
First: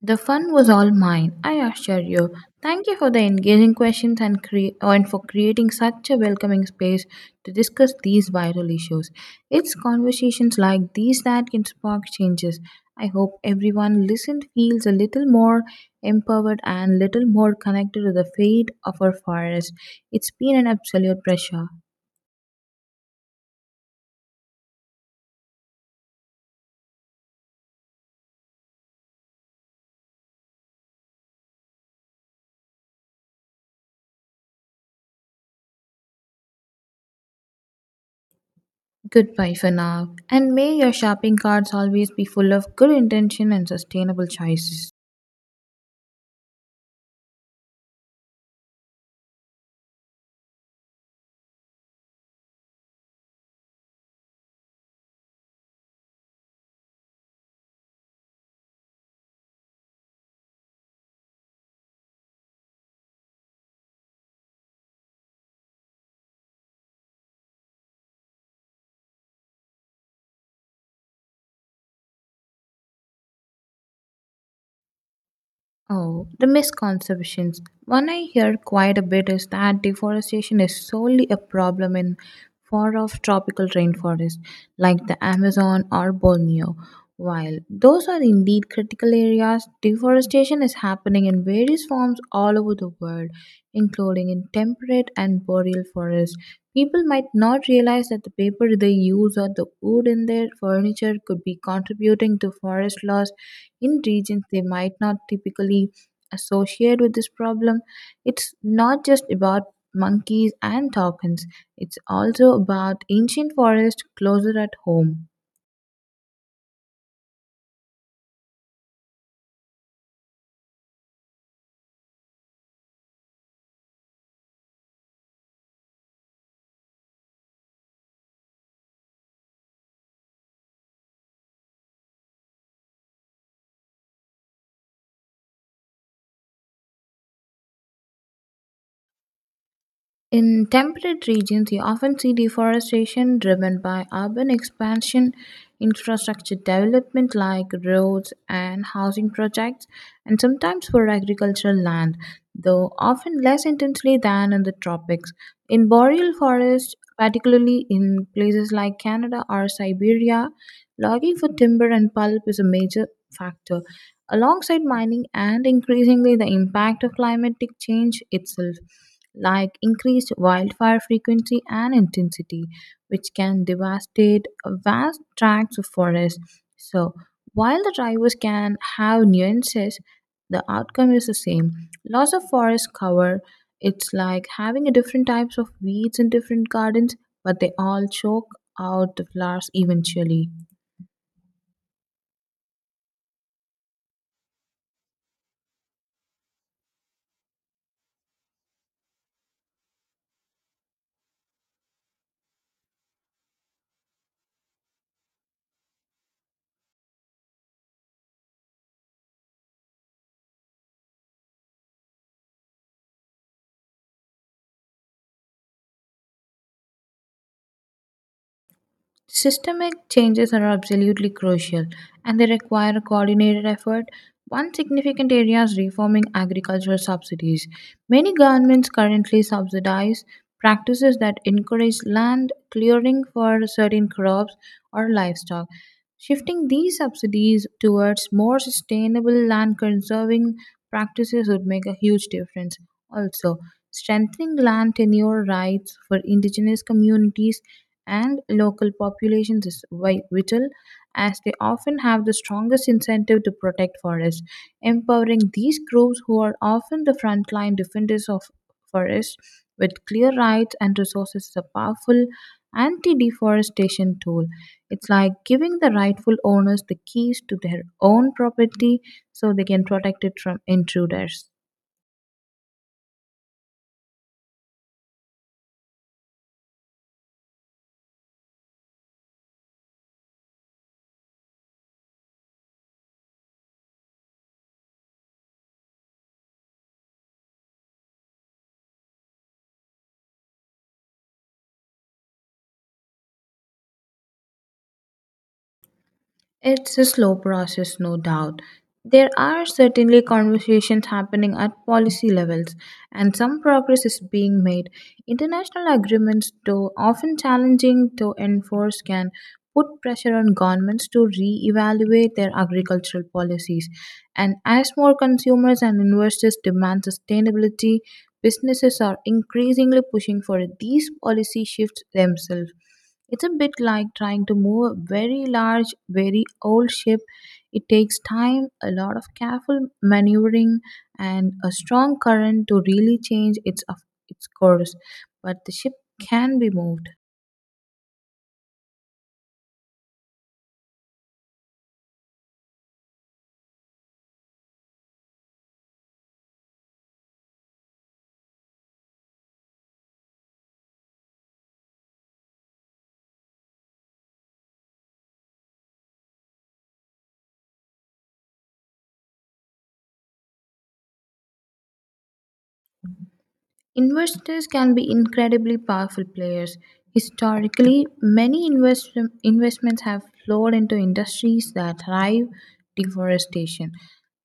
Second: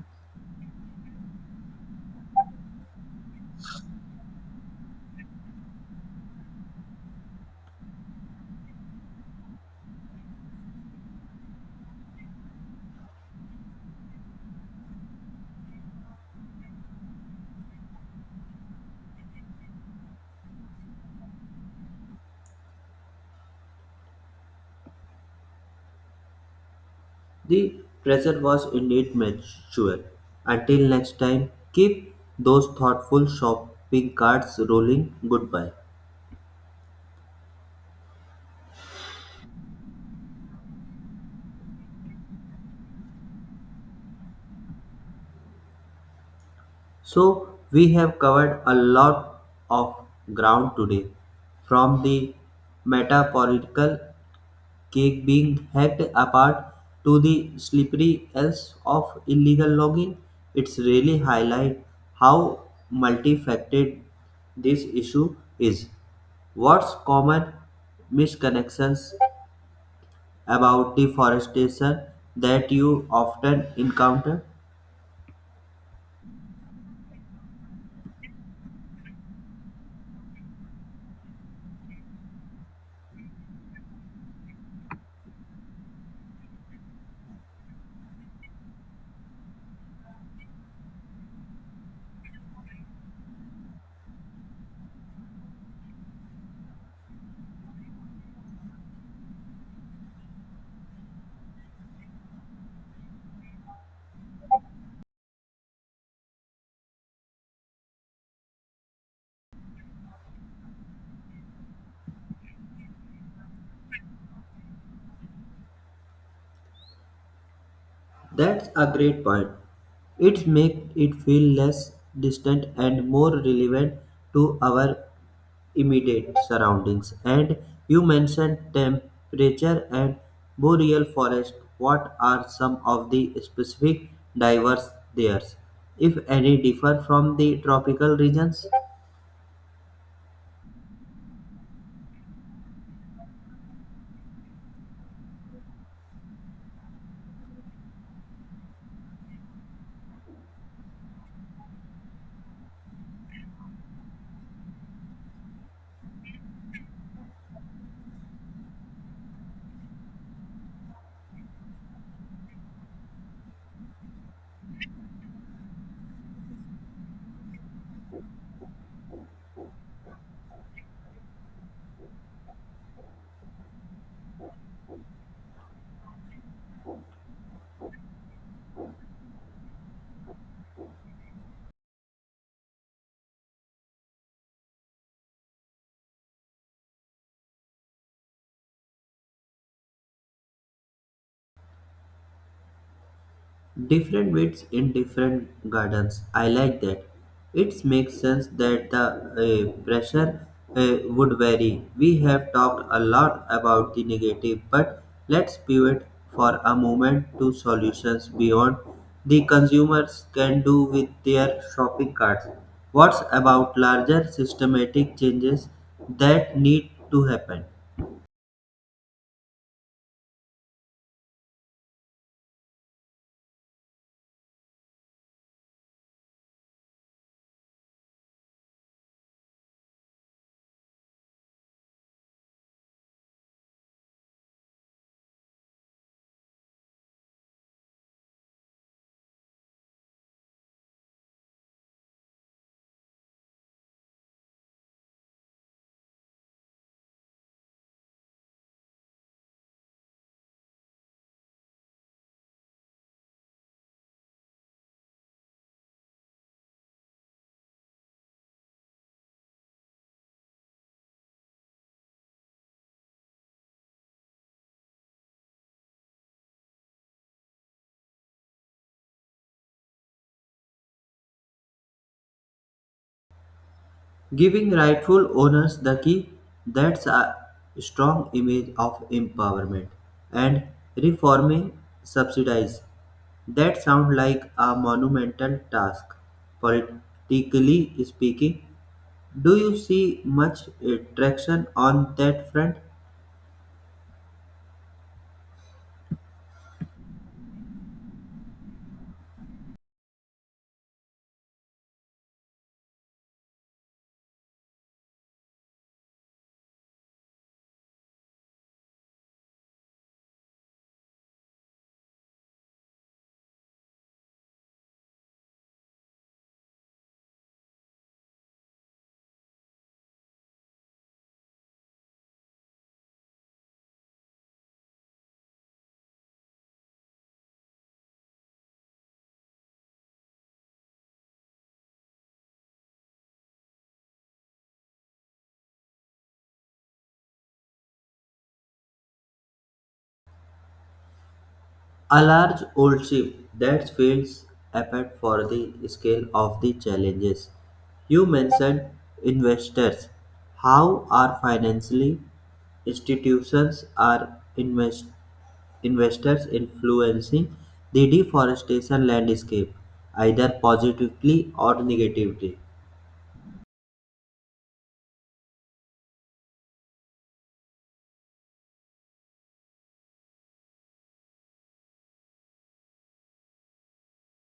Speaker 2: The fun was all mine, I assure you. Thank you for the engaging questions and, cre- and for creating such a welcoming space to discuss these viral issues. It's conversations like these that can spark changes. I hope everyone listened feels a little more empowered and little more connected to the fate of our forest. It's been an absolute pleasure.
Speaker 1: The pressure was indeed mutual. Until next time, keep those thoughtful shopping carts rolling. Goodbye.
Speaker 2: Goodbye for now, and may your shopping carts always be full of good intention and sustainable choices.
Speaker 1: So, we have covered a lot of ground today, from the meta political cake being hacked apart to the slippery else of illegal logging, it's really highlight how multifaceted this issue is. What's common misconnections about deforestation that you often encounter?
Speaker 2: Oh, the misconceptions. One I hear quite a bit is that deforestation is solely a problem in far off tropical rainforests like the Amazon or Borneo. While those are indeed critical areas, deforestation is happening in various forms all over the world, including in temperate and boreal forests. People might not realize that the paper they use or the wood in their furniture could be contributing to forest loss in regions they might not typically associate with this problem. It's not just about monkeys and tokens, it's also about ancient forests closer at home.
Speaker 1: That's a great point. It makes it feel less distant and more relevant to our immediate surroundings. And you mentioned temperature and boreal forest. What are some of the specific diverse there, if any, differ from the tropical regions?
Speaker 2: In temperate regions, you often see deforestation driven by urban expansion, infrastructure development like roads and housing projects, and sometimes for agricultural land, though often less intensely than in the tropics. In boreal forests, particularly in places like Canada or Siberia, logging for timber and pulp is a major factor. Alongside mining and increasingly the impact of climatic change itself like increased wildfire frequency and intensity, which can devastate vast tracts of forest. So, while the drivers can have nuances, the outcome is the same. Loss of forest cover, it's like having a different types of weeds in different gardens, but they all choke out the flowers eventually.
Speaker 1: Different widths in different gardens. I like that. It makes sense that the uh, pressure uh, would vary. We have talked a lot about the negative, but let's pivot for a moment to solutions beyond the consumers can do with their shopping carts. What's about larger systematic changes that need to happen?
Speaker 2: Systemic changes are absolutely crucial and they require a coordinated effort. One significant area is reforming agricultural subsidies. Many governments currently subsidize practices that encourage land clearing for certain crops or livestock. Shifting these subsidies towards more sustainable land conserving practices would make a huge difference. Also, strengthening land tenure rights for indigenous communities and local populations is vi- vital as they often have the strongest incentive to protect forests. Empowering these groups, who are often the frontline defenders of forests, with clear rights and resources, is a powerful anti deforestation tool. It's like giving the rightful owners the keys to their own property so they can protect it from intruders.
Speaker 1: Giving rightful owners the key, that's a strong image of empowerment. And reforming subsidies, that sounds like a monumental task. Politically speaking, do you see much uh, traction on that front?
Speaker 2: It's a slow process, no doubt. There are certainly conversations happening at policy levels, and some progress is being made. International agreements, though often challenging to enforce, can put pressure on governments to re evaluate their agricultural policies. And as more consumers and investors demand sustainability, businesses are increasingly pushing for these policy shifts themselves. It's a bit like trying to move a very large, very old ship. It takes time, a lot of careful maneuvering, and a strong current to really change its, of its course. But the ship can be moved.
Speaker 1: A large old ship that feels apart for the scale of the challenges. You mentioned investors. How are financially institutions are invest, investors influencing the deforestation landscape, either positively or negatively?
Speaker 2: Investors can be incredibly powerful players. Historically, many invest- investments have flowed into industries that thrive deforestation.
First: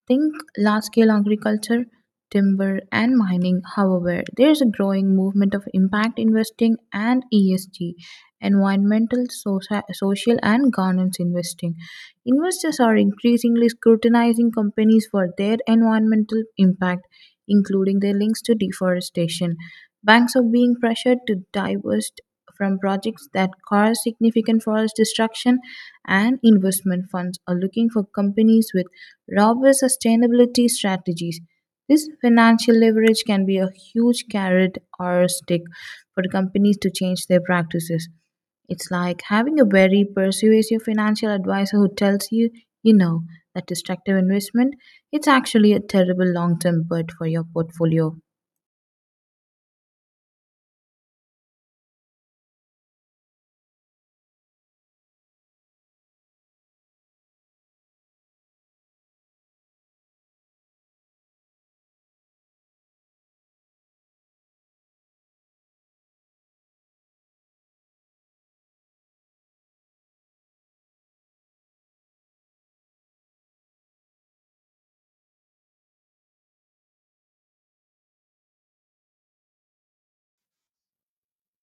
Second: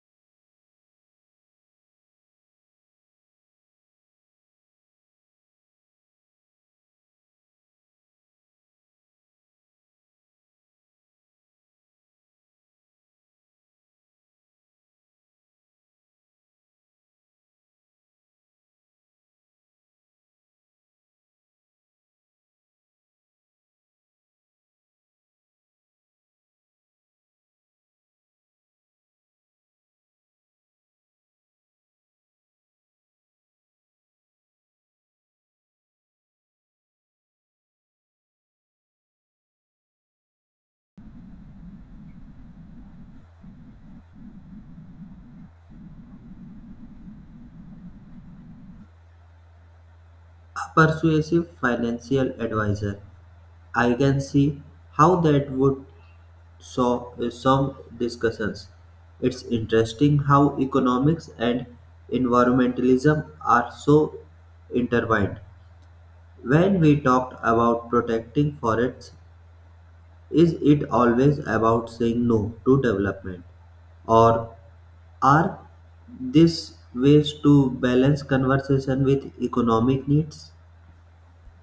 Speaker 2: Think large scale agriculture, timber, and mining. However, there is a growing movement of impact investing and E S G, environmental, soci- social, and governance investing. Investors are increasingly scrutinizing companies for their environmental impact, including their links to deforestation. Banks are being pressured to divest from projects that cause significant forest destruction, and investment funds are looking for companies with robust sustainability strategies. This financial leverage can be a huge carrot or a stick for companies to change their practices. It's like having a very persuasive financial advisor who tells you, you know, that destructive investment, it's actually a terrible long-term bet for your portfolio.
Speaker 1: A persuasive financial advisor. I can see how that would so uh, some discussions. It's interesting how economics and environmentalism are so intertwined. When we talked about protecting forests, is it always about saying no to development? Or are these ways to balance conversation with economic needs?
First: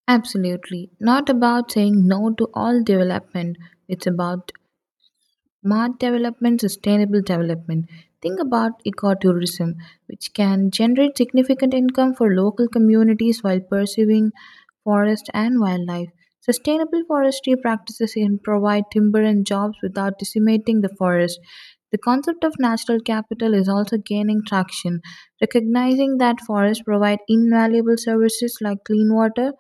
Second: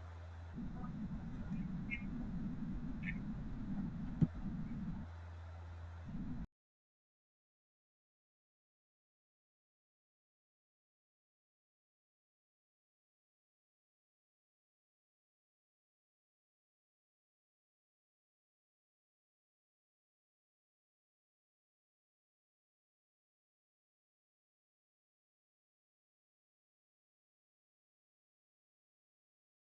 Speaker 2: Absolutely. Not about saying no to all development, it's about smart development, sustainable development. Think about ecotourism, which can generate significant income for local communities while pursuing forest and wildlife. Sustainable forestry practices can provide timber and jobs without decimating the forest. The concept of natural capital is also gaining traction, recognizing that forests provide invaluable services like clean water,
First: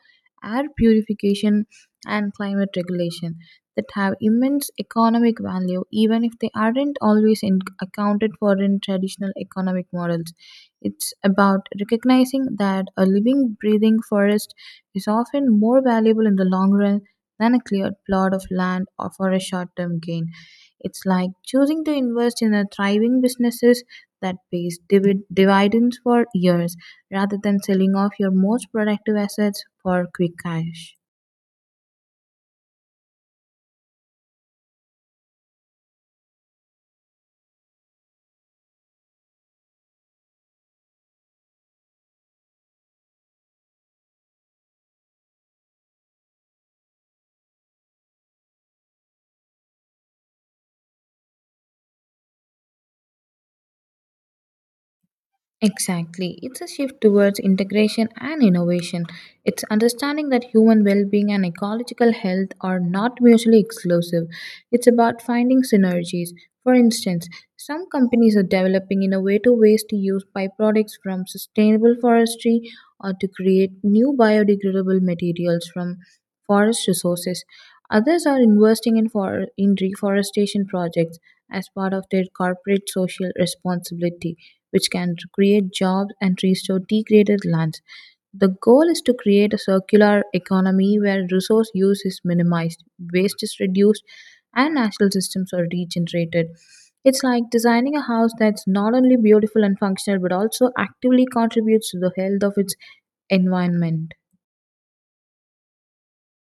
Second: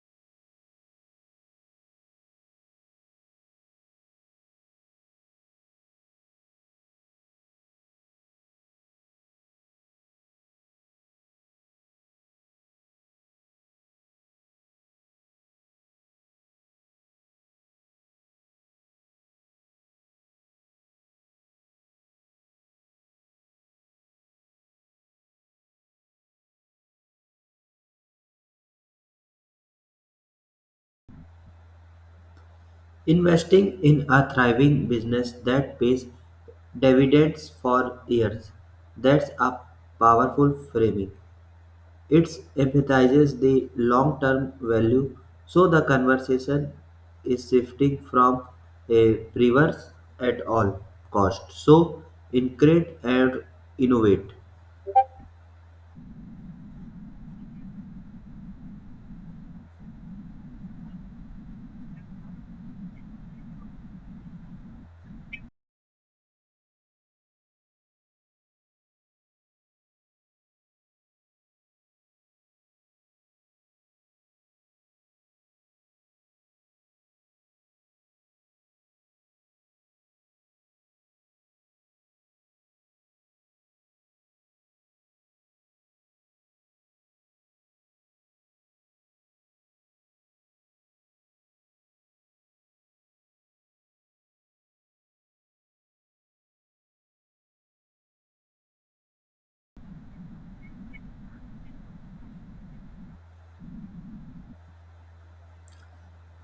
Speaker 2: air purification, and climate regulation that have immense economic value, even if they aren't always in- accounted for in traditional economic models. It's about recognizing that a living, breathing forest is often more valuable in the long run than a cleared plot of land or for a short term gain. It's like choosing to invest in a thriving businesses that pays divid- dividends for years rather than selling off your most productive assets for quick cash.
Speaker 1: Investing in a thriving business that pays dividends for years. That's a powerful framing. It emphasizes the long term value, so the conversation is shifting from a reverse at all cost. So, increase and innovate.
Speaker 2: Exactly. It's a shift towards integration and innovation. It's understanding that human well being and ecological health are not mutually exclusive. It's about finding synergies. For instance, some companies are developing innovative ways to use byproducts from sustainable forestry or to create new biodegradable materials from forest resources. Others are investing in, for- in reforestation projects as part of their corporate social responsibility which can create jobs and restore degraded lands. The goal is to create a circular economy where resource use is minimized, waste is reduced, and natural systems are regenerated. It's like designing a house that's not only beautiful and functional but also actively contributes to the health of its environment.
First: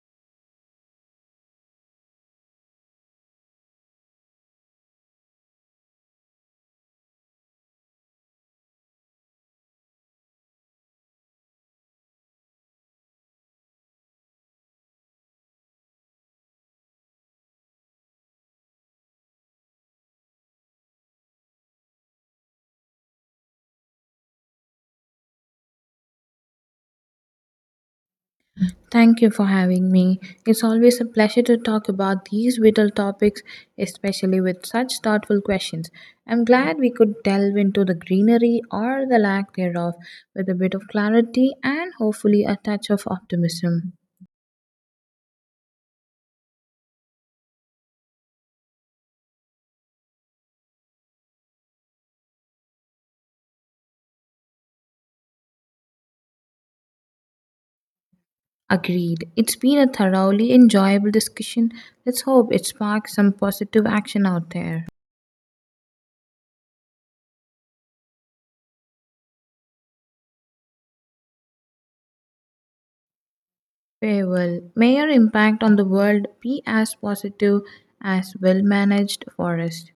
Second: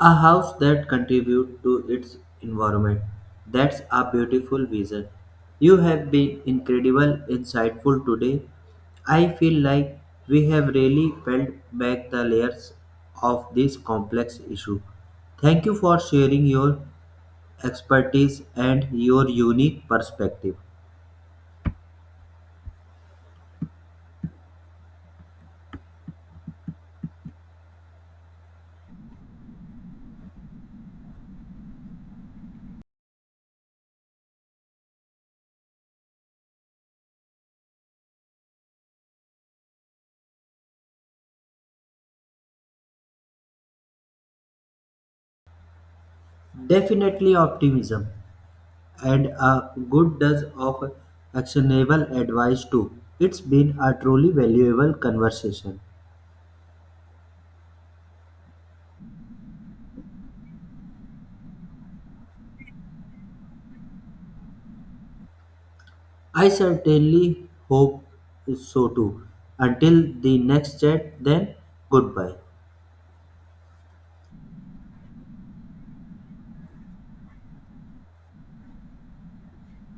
Speaker 1: A house that contributes to its environment. That's a beautiful vision. You have been incredible insightful today. I feel like we have really peeled back the layers of this complex issue. Thank you for sharing your expertise and your unique perspective.
Speaker 2: Thank you for having me. It's always a pleasure to talk about these vital topics, especially with such thoughtful questions. I'm glad we could delve into the greenery or the lack thereof with a bit of clarity and hopefully a touch of optimism.
Speaker 1: Definitely optimism and a good dose of actionable advice too. It's been a truly valuable conversation.
Speaker 2: Agreed. It's been a thoroughly enjoyable discussion. Let's hope it sparks some positive action out there.
Speaker 1: I certainly hope so too. Until the next chat, then goodbye.
Speaker 2: Very well, may your impact on the world be as positive as well managed forest.